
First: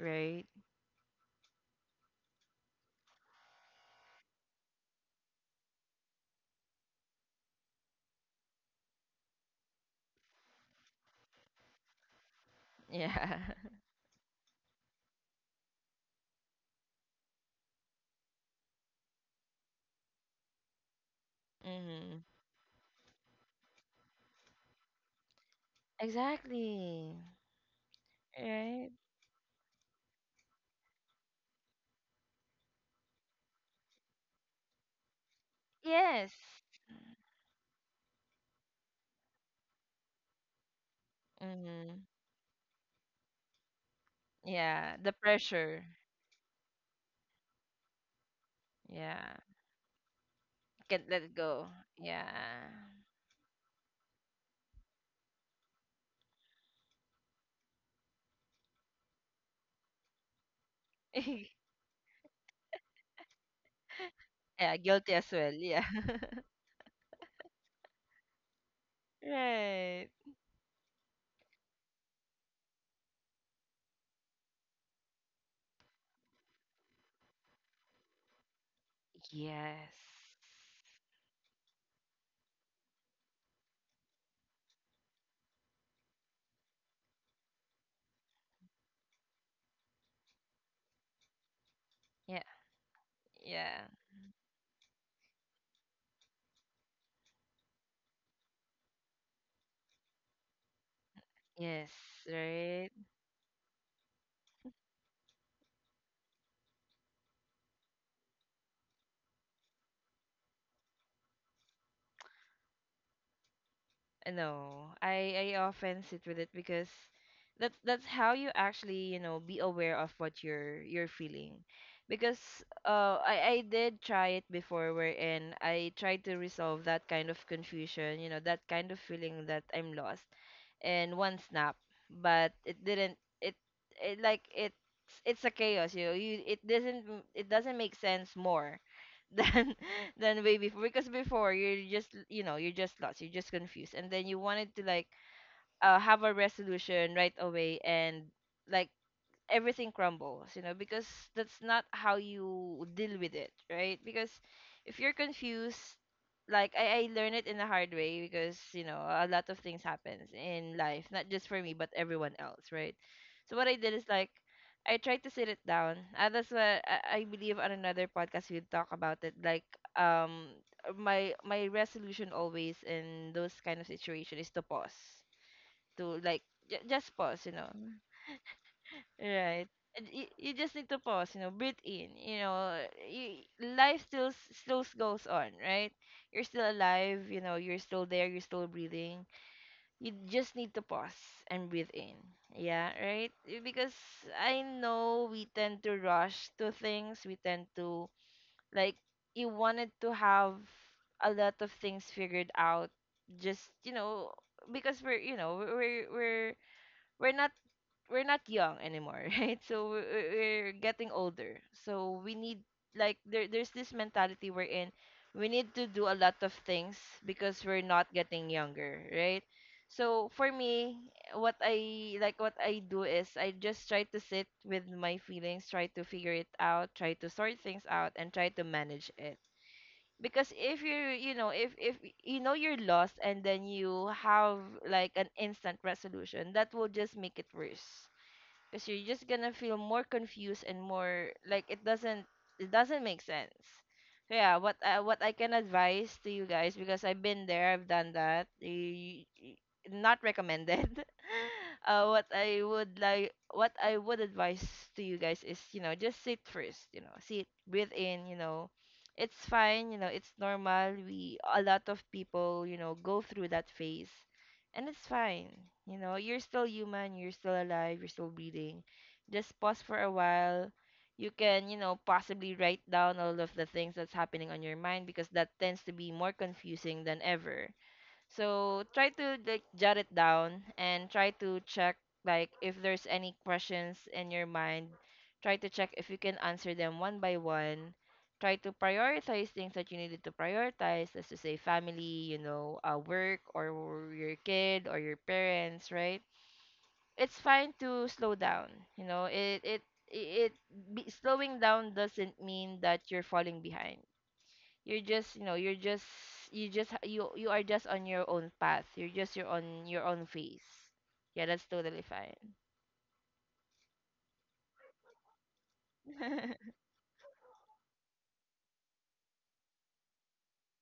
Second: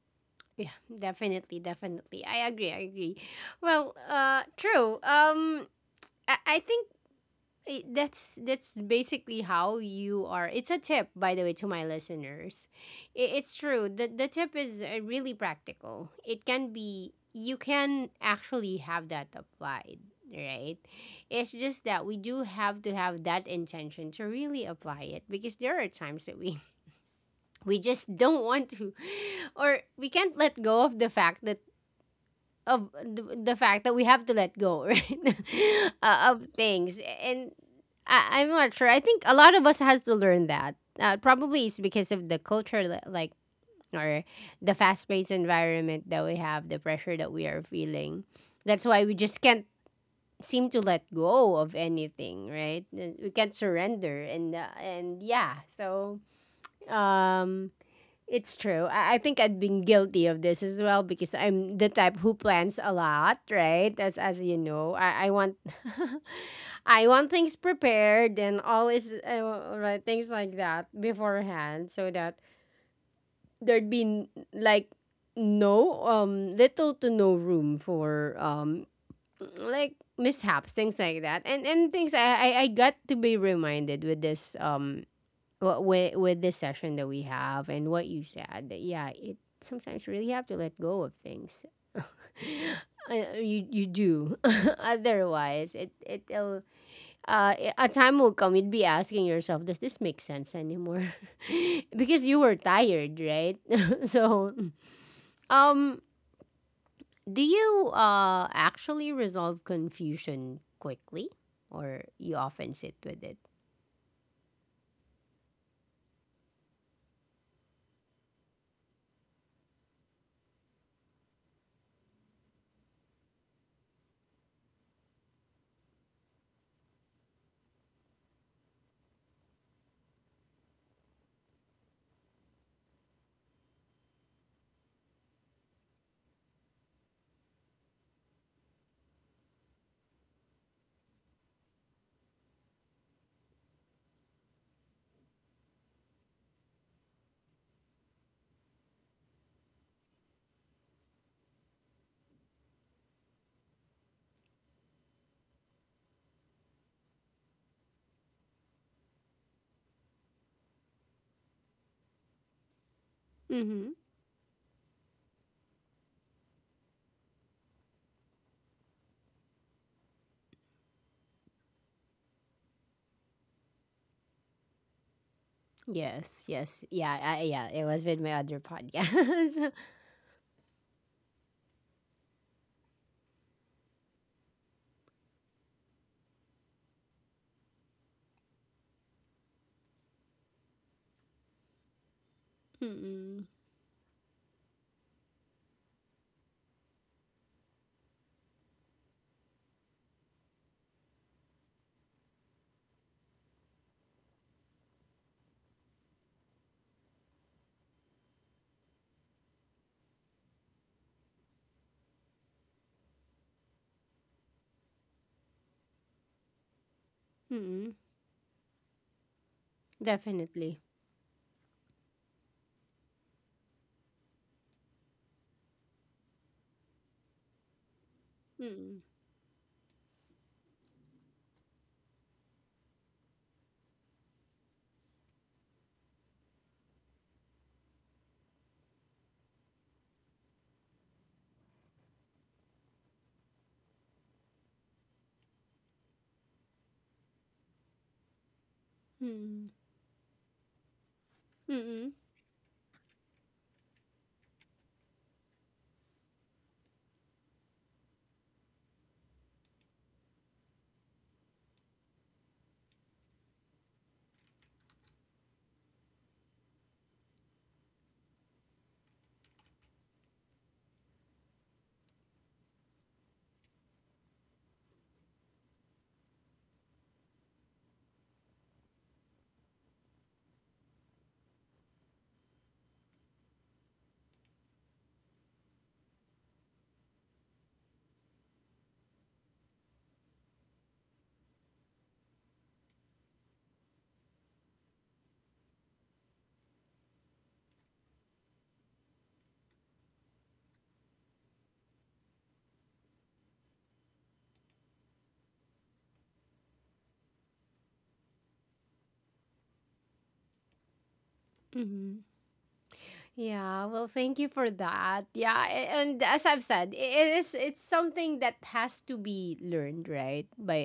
Speaker 2: Right.
Speaker 1: Yeah, definitely, definitely. I agree. I agree. Well, true. I think that's basically how you are. It's a tip, by the way, to my listeners. I
Speaker 2: yeah.
Speaker 1: it's true. The tip is really practical. It can be. You can actually have that applied, right? It's just that we
Speaker 2: mm-hmm.
Speaker 1: do have to have that intention to really apply it because there are times that we
Speaker 2: Exactly.
Speaker 1: we just don't want
Speaker 2: Right.
Speaker 1: to or we can't let go of the fact that we have to let go right,
Speaker 2: Yes.
Speaker 1: of things. And I'm not sure. I think a lot of us has to learn that probably it's
Speaker 2: Mm-hmm.
Speaker 1: because of the culture, like, or the
Speaker 2: Yeah, the
Speaker 1: fast-paced
Speaker 2: pressure.
Speaker 1: environment that we have, the pressure that we are feeling. That's why we
Speaker 2: Yeah.
Speaker 1: just can't seem to let
Speaker 2: Can't let it
Speaker 1: go
Speaker 2: go.
Speaker 1: of
Speaker 2: Yeah.
Speaker 1: anything, right? We can't surrender, and yeah. So um it's true. I think I'd been guilty of this as well because I'm the type who plans a lot, right? As you
Speaker 2: yeah,
Speaker 1: know,
Speaker 2: guilty
Speaker 1: I,
Speaker 2: as
Speaker 1: I
Speaker 2: well.
Speaker 1: want
Speaker 2: Yeah.
Speaker 1: I want things prepared and all, is right,
Speaker 2: right.
Speaker 1: things like that beforehand, so that there'd be like no little to no room for
Speaker 2: Yes.
Speaker 1: like mishaps, things like that. And things, I got to be reminded with this, well, with this session that we have and what you said, that, yeah, it sometimes really have to let go of things.
Speaker 2: Yeah.
Speaker 1: You
Speaker 2: Yeah.
Speaker 1: do. Otherwise, a time will come, you'd be asking yourself, does this make sense anymore?
Speaker 2: Yes.
Speaker 1: Because you were
Speaker 2: Right.
Speaker 1: tired, right? So, um, do you actually resolve confusion quickly, or you often sit with it?
Speaker 2: No, I often sit with it, because that's — that's how you actually you know be aware of what you're — you're feeling, because I — I did try it before wherein I tried to resolve that kind of confusion, you know that kind of feeling that I'm lost, in one snap. But it didn't — it, it — like it's — it's a chaos, you — you — it doesn't — it doesn't make sense more than — than way before, because before you're just you know you're just lost, you're just confused, and then you wanted to like have a resolution right away, and like everything crumbles, you know, because that's not how you deal with it, right? Because if you're confused, like I learned it in a hard way, because you know a lot of things happens in life, not just for me, but everyone else, right? So what I
Speaker 1: Mm-hmm.
Speaker 2: did is like I tried to sit it down. That's what I believe on another podcast we'll talk about it. Like um my my resolution always in those kind of situation is to pause. To
Speaker 1: Yes,
Speaker 2: like
Speaker 1: yes. Yeah,
Speaker 2: just pause, you
Speaker 1: yeah,
Speaker 2: know.
Speaker 1: it was with my other
Speaker 2: Right.
Speaker 1: podcast.
Speaker 2: And you just need to pause, you know, breathe in. You know, you — life still still goes on, right? You're still alive, you know, you're still there, you're still breathing. You just need to pause and breathe in. Yeah, right?
Speaker 1: Mm-mm,
Speaker 2: Because I know we tend to rush to things. We tend to like — you wanted to have a lot of things figured out, just, you know, because we're, you know, we're we're not — we're not young anymore, right? So we're, we're getting older. So we need like — there there's this mentality we're in. We need to do a lot of things because we're
Speaker 1: mm-mm,
Speaker 2: not getting younger, right? So for
Speaker 1: definitely.
Speaker 2: me, what I like — what I do is I just try to sit with my feelings, try to figure it out, try to sort things out and try to
Speaker 1: Mm-mm,
Speaker 2: manage it. Because if you — you know if — if you know you're lost and then you have like an instant resolution, that will just make it worse, because you're just gonna feel more confused and more like it doesn't — it doesn't make sense. So yeah, what I — what I can advise to you guys, because I've been there, I've done that.
Speaker 1: mm-mm,
Speaker 2: Not recommended.
Speaker 1: mm-mm,
Speaker 2: What I would like, what I would advise to you guys is, you know, just sit first. You know, sit, breathe in. You know, it's fine. You know, it's normal. We — a lot of people, you know, go through that phase, and it's fine. You know, you're still human, you're still alive, you're still breathing. Just pause for a while. You can, you know, possibly write down all of the things that's happening on your mind, because that tends to be more confusing than ever. So try to like jot it down and try to check like if there's any questions in your mind. Try to check if you can answer them one by one. Try to prioritize things that you needed to prioritize, as to say family, you know, work, or your kid or your parents, right? It's fine to slow down. You know, it, it slowing down doesn't mean that you're falling behind. You're just — you know you're just — you just you — you are just on your own path, you're just your own — your own phase. Yeah, that's totally
Speaker 1: mm-mm.
Speaker 2: fine.
Speaker 1: Yeah, well, thank you for that. Yeah, and as I've said, it's something that has to be learned, right, by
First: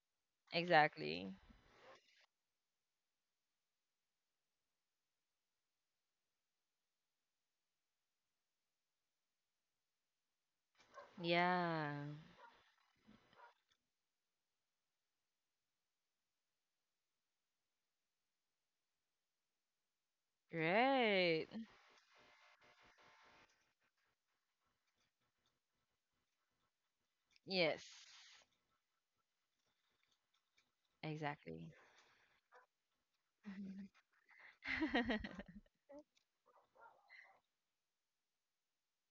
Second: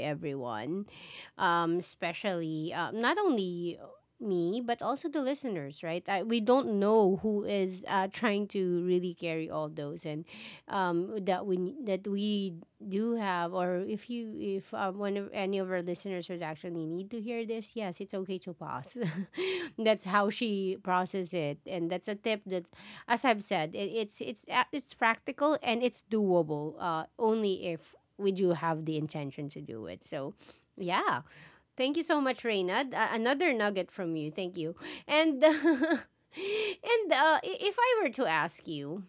Speaker 1: everyone.
Speaker 2: exactly.
Speaker 1: Especially, not only me but also the listeners, right? We don't know who is trying to really carry all those and, that we
Speaker 2: Yeah.
Speaker 1: that we do have. Or if one of any of our listeners, would actually need to hear this. Yes, it's okay to pause. That's how she processes
Speaker 2: Right.
Speaker 1: it, and that's a tip that, as I've said, it's practical and it's doable, only
Speaker 2: Yes.
Speaker 1: if we do have the intention to do it. So yeah.
Speaker 2: Exactly.
Speaker 1: Thank you so much, Reina. Another nugget from you, thank you. And and
Speaker 2: hmm.
Speaker 1: if I were to ask you,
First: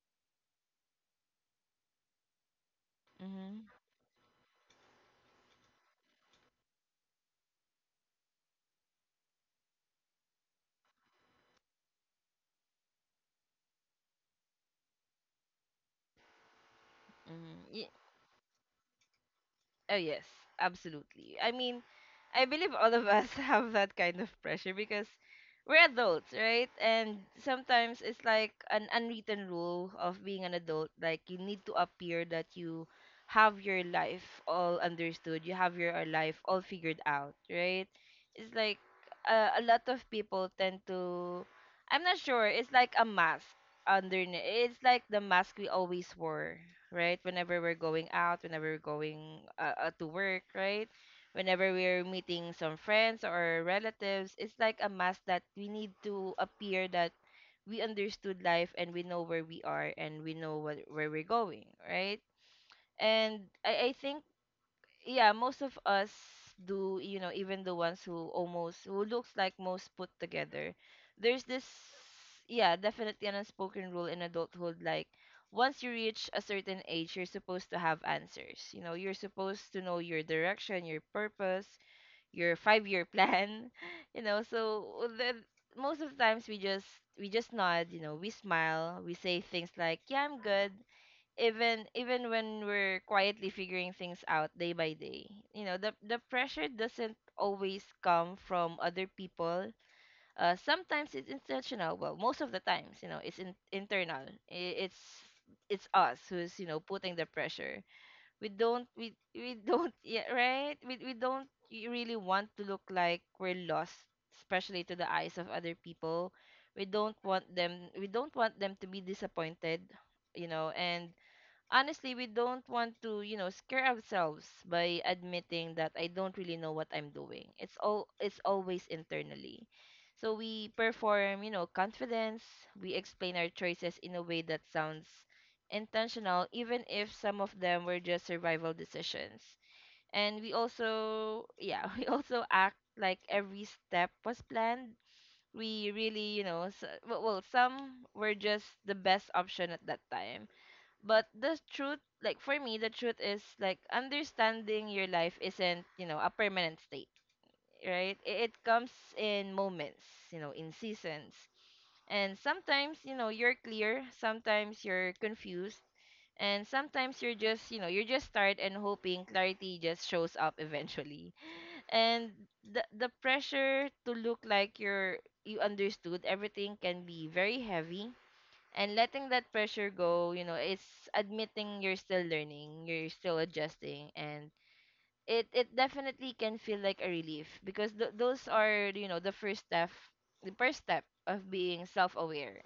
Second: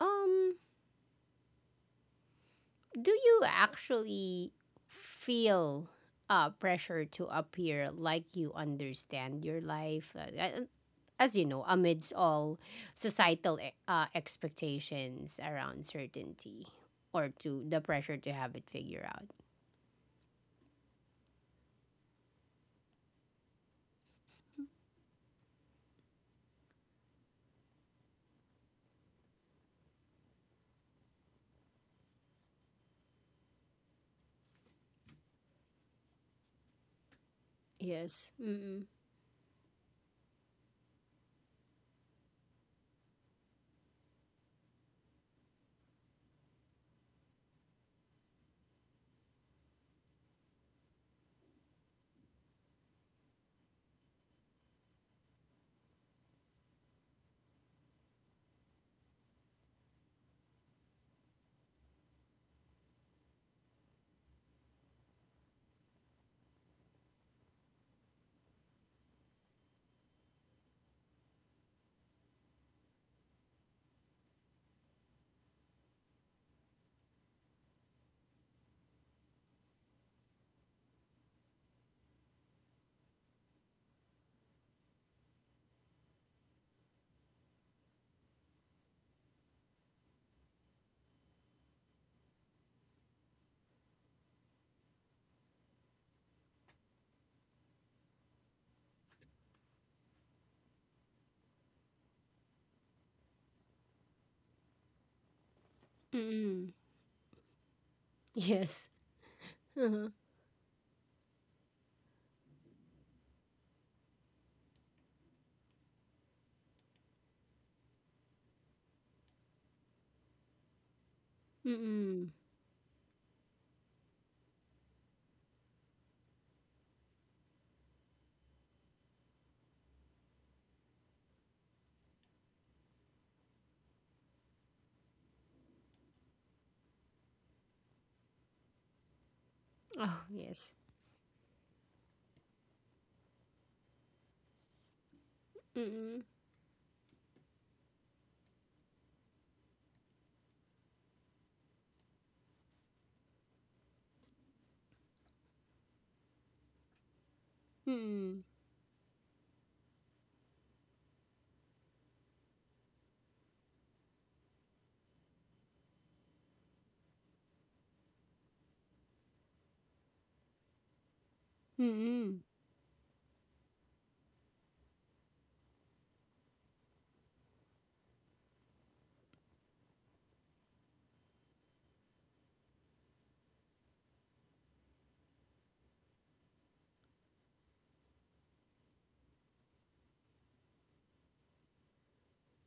Speaker 1: um do you
Speaker 2: Mm-hmm.
Speaker 1: actually feel pressure to appear like you understand your life? As you know, amidst all societal expectations around certainty, or to the
Speaker 2: Mm-hmm.
Speaker 1: pressure to have it figured out.
Speaker 2: Oh yes, absolutely. I mean, I believe all of us have that kind of pressure, because we're adults, right? And sometimes it's like an unwritten rule of being an adult, like you need to appear that you have your life all understood, you have your life all figured out, right?
Speaker 1: Yes.
Speaker 2: It's like
Speaker 1: Mm-mm.
Speaker 2: a lot of people tend to — I'm not sure, it's like a mask underneath. It's like the mask we always wore, right? Whenever we're going out, whenever we're going to work, right? Whenever we're meeting some friends or relatives, it's like a mask that we need to appear that we understood life and we know where we are and we know what, where we're going, right? And I think yeah, most of us do, you know, even the ones who almost who looks like most put together. There's this — yeah, definitely an unspoken rule in adulthood, like once you reach a certain age, you're supposed to have answers. You know, you're supposed to know your direction, your purpose, your 5-year plan, you know. So most of the times we just nod, you know, we smile, we say things like, "Yeah, I'm good," even when we're quietly figuring things out day by day. You know, the pressure doesn't always come from other people. Sometimes it's intentional. Well, most of the times, you know, it's internal. I- it's it's us who's, you
Speaker 1: Mm-mm.
Speaker 2: know, putting the pressure. we don't
Speaker 1: Yes.
Speaker 2: we we don't
Speaker 1: Uh-huh.
Speaker 2: yeah, right, we don't really want to look like we're lost, especially to the eyes of other people. We don't want them to be disappointed, you know. And honestly, we
Speaker 1: Mm-mm.
Speaker 2: don't want to, scare ourselves by admitting that I don't really know what I'm doing. It's always internally. So we perform, confidence. We explain our choices in a way that sounds intentional, even if some of them were just survival decisions.
Speaker 1: Oh,
Speaker 2: And we
Speaker 1: yes.
Speaker 2: also, yeah, we also act like every step was planned. We
Speaker 1: Mm-mm.
Speaker 2: really, you know, well, some were just the best option at that time. But the truth, like for me, the truth is, like, understanding your life isn't, you know, a permanent state. Right,
Speaker 1: Mm-mm.
Speaker 2: it comes in moments, you know, in seasons. And sometimes, you know, you're clear, sometimes you're confused, and sometimes you're just tired and hoping clarity just shows up eventually. And
Speaker 1: Mm-mm.
Speaker 2: the pressure to look like you're, you understood everything can be very heavy. And letting that pressure go, you know, it's admitting you're still learning, you're still adjusting. And it definitely can feel like a relief, because those are, you know, the first step, the first step of being self-aware.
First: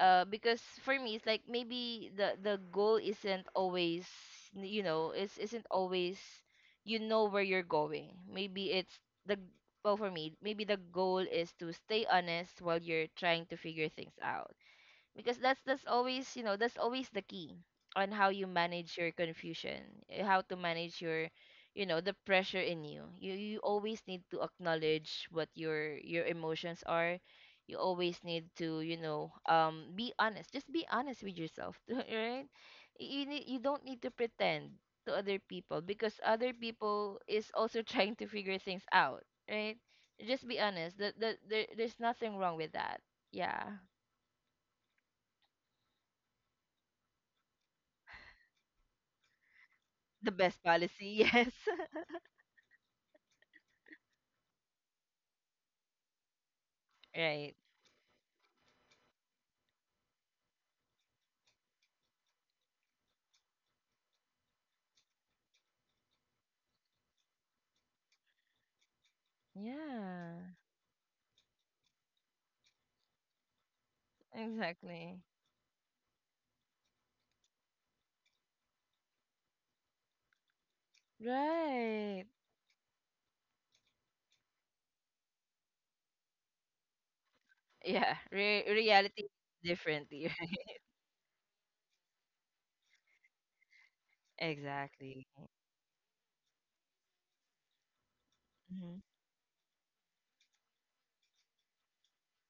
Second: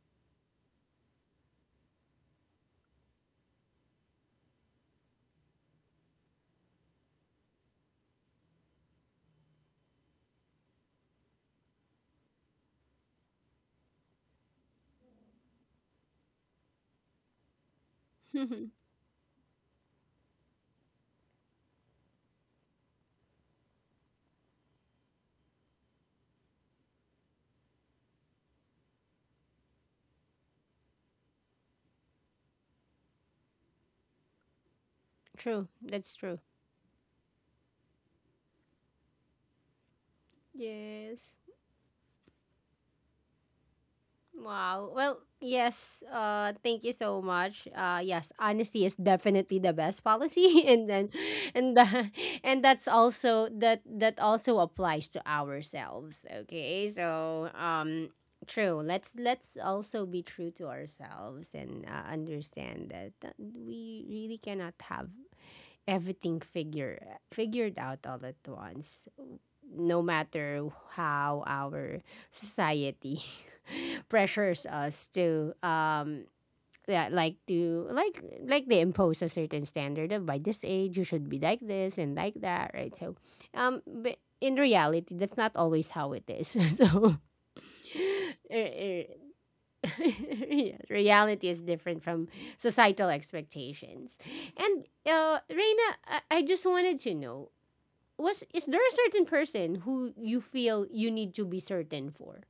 Speaker 2: Because for me, it's like maybe the goal isn't always, you know, is isn't always, you know, where you're going. Maybe it's the, well, for me, maybe the goal is to stay honest while you're trying to figure things out, because that's always, you know, that's always the key on how you manage your confusion. How to manage your, you know, the pressure in You always need to acknowledge what your emotions are. You always need to, you know, be honest, just be honest with yourself, right? You need, you don't need to pretend to other
Speaker 1: True.
Speaker 2: people,
Speaker 1: That's
Speaker 2: because
Speaker 1: true.
Speaker 2: other people is also trying to figure things out. Right, just be honest that
Speaker 1: Yes.
Speaker 2: there's nothing wrong with that. Yeah.
Speaker 1: Wow. Well, yes. Thank you so much. Yes, honesty is definitely the best
Speaker 2: The best
Speaker 1: policy, and then,
Speaker 2: policy, yes.
Speaker 1: and the, and that's also, that also applies to ourselves. Okay, so,
Speaker 2: Right.
Speaker 1: true. Let's also be true to ourselves and understand that we really cannot have everything figured out all at once, no
Speaker 2: Yeah,
Speaker 1: matter how our society pressures us
Speaker 2: exactly.
Speaker 1: to, yeah, like to, like they impose a certain standard of, by this age you should be like this and
Speaker 2: Right.
Speaker 1: like that, right? So, but in reality, that's not always how it is. So
Speaker 2: Yeah,
Speaker 1: er, er,
Speaker 2: reality is different.
Speaker 1: yes, reality is different from societal expectations. And,
Speaker 2: Exactly.
Speaker 1: Reina, I just wanted to know, was is there a
Speaker 2: Mhm.
Speaker 1: certain person who you feel you need to be certain for?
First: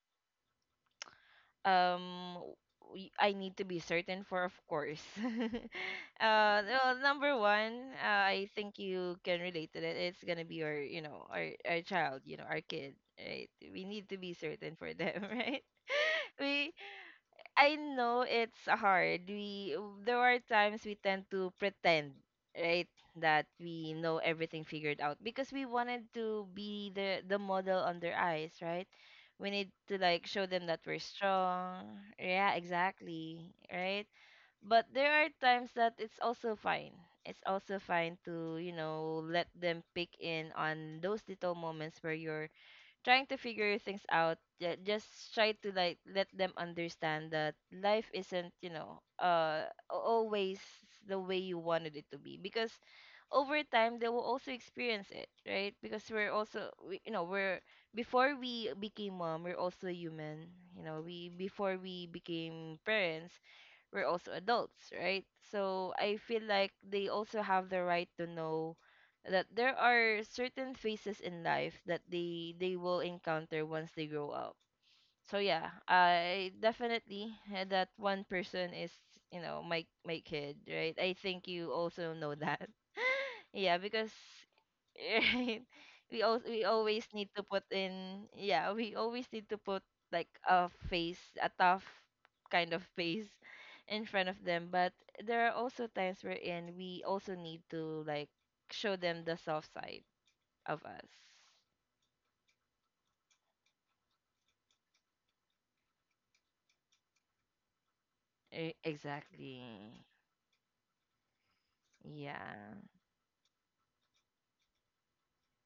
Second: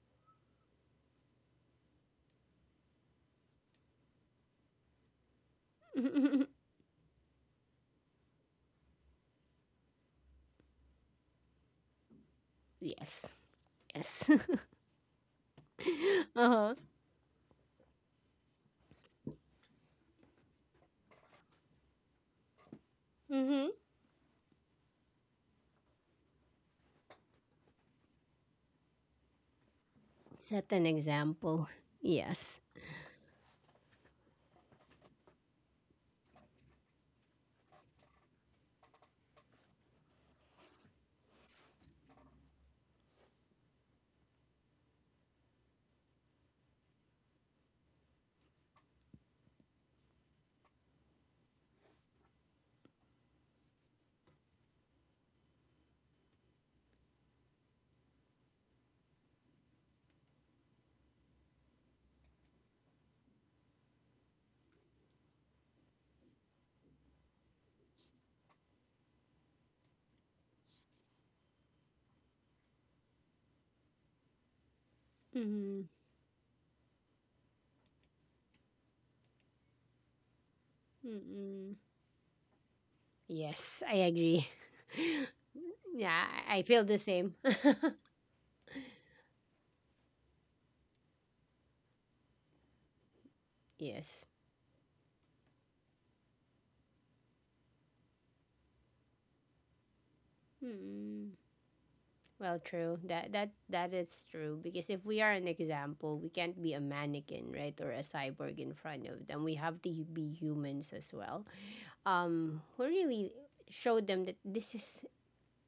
Speaker 2: Um, w- I need to be certain for, of course. Well, number one, I think you can relate to that. It's gonna be our, you know, our child, you know, our kid,
Speaker 1: Yes,
Speaker 2: right? We need to
Speaker 1: yes.
Speaker 2: be certain for them, right?
Speaker 1: uh
Speaker 2: We
Speaker 1: huh.
Speaker 2: I know it's hard. We There are times we tend to pretend, right, that
Speaker 1: Mm-hmm.
Speaker 2: we know everything figured out, because we wanted to be the model on their eyes, right? We need to, like, show them
Speaker 1: Set
Speaker 2: that
Speaker 1: an
Speaker 2: we're
Speaker 1: example.
Speaker 2: strong. Yeah,
Speaker 1: Yes.
Speaker 2: exactly, right? But there are times that it's also fine. It's also fine to, you know, let them pick in on those little moments where you're trying to figure things out, yeah. Just try to, like, let them understand that life isn't, you know, always the way you wanted it to be, because over time they will also experience it, right? Because we're also, we, you know, we're, before we became mom, we're also human. You know, we, before we became parents, we're also adults, right? So I feel like they also have the right to know that there are certain phases in life that they will encounter once they grow up. So yeah,
Speaker 1: Mm-hmm.
Speaker 2: I definitely had that one person is, you know, my kid, right? I think you
Speaker 1: Mm-mm.
Speaker 2: also know that. Yeah,
Speaker 1: Yes, I
Speaker 2: because
Speaker 1: agree.
Speaker 2: right, we
Speaker 1: Yeah,
Speaker 2: all,
Speaker 1: I
Speaker 2: we
Speaker 1: feel the
Speaker 2: always need
Speaker 1: same.
Speaker 2: to put in, yeah, we always need to put, like, a face, a tough kind of face in
Speaker 1: Yes.
Speaker 2: front of them. But there are also times wherein we also need to, like, show them the soft side of us.
Speaker 1: Well, true. That is true, because if we are an example, we can't be a mannequin, right, or a cyborg in front of them. We have to
Speaker 2: Exactly.
Speaker 1: be humans as well.
Speaker 2: Yeah.
Speaker 1: Who really showed them that this is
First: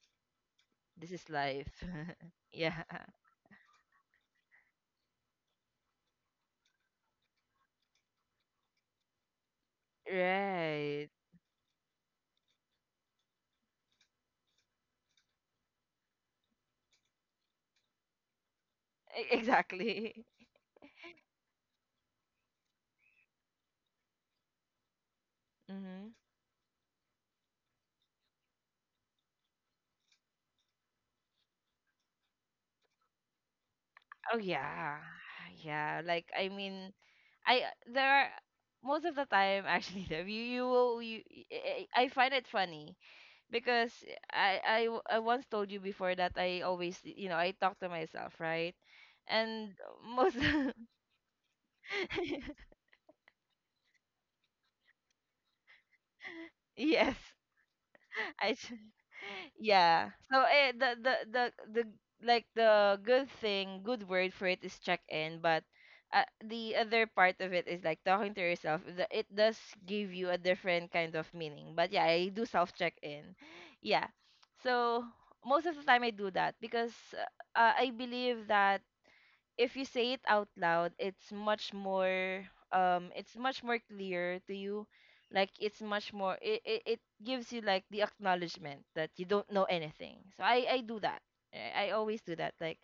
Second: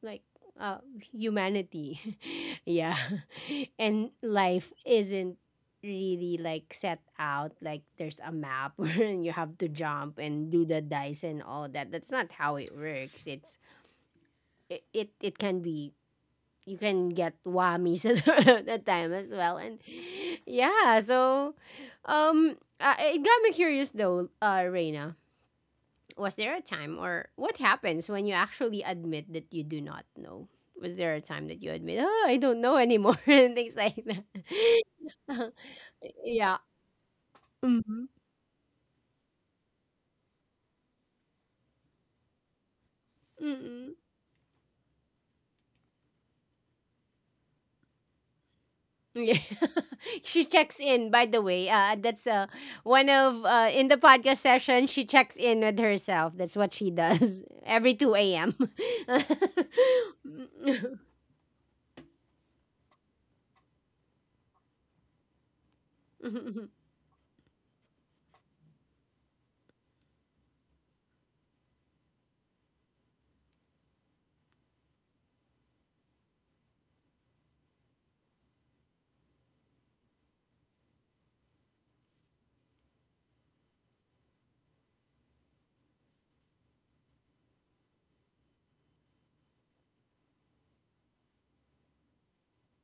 Speaker 1: like uh
Speaker 2: This is life.
Speaker 1: humanity.
Speaker 2: Yeah.
Speaker 1: Yeah, and life isn't really like set out like there's a map and you have to jump and do the
Speaker 2: Right.
Speaker 1: dice and all that. That's not how it works. It's, it can be, you can get whammies at that time as well. And
Speaker 2: Exactly.
Speaker 1: yeah. So, it got me curious though, Reina.
Speaker 2: Mm-hmm.
Speaker 1: Was there a time, or what happens when you actually admit that you do not know? Was there a time that you admit, oh, I don't know anymore, and things like that?
Speaker 2: Oh yeah. Yeah. Like, I
Speaker 1: Yeah.
Speaker 2: mean, I
Speaker 1: Mm-hmm.
Speaker 2: there are, most of the time actually, Dev, you will you, I find it funny, because I once told you before that I always, you know, I talk to myself, right?
Speaker 1: Yeah.
Speaker 2: And most,
Speaker 1: She checks in, by the way. That's, in the podcast session, she checks in with herself. That's what she
Speaker 2: yes,
Speaker 1: does every 2
Speaker 2: I
Speaker 1: a.m.
Speaker 2: ch- yeah. So the the, like, the good thing, good word for it is check in. But the other part of it is, like, talking to yourself. The, it does give you a different kind of meaning. But yeah, I do self check in. Yeah. So most of the time I do that, because I believe that if you say it out loud, it's much more clear to you. Like, it's much more, it gives you, like, the acknowledgement that you don't know anything. So I do that. I always do that. Like,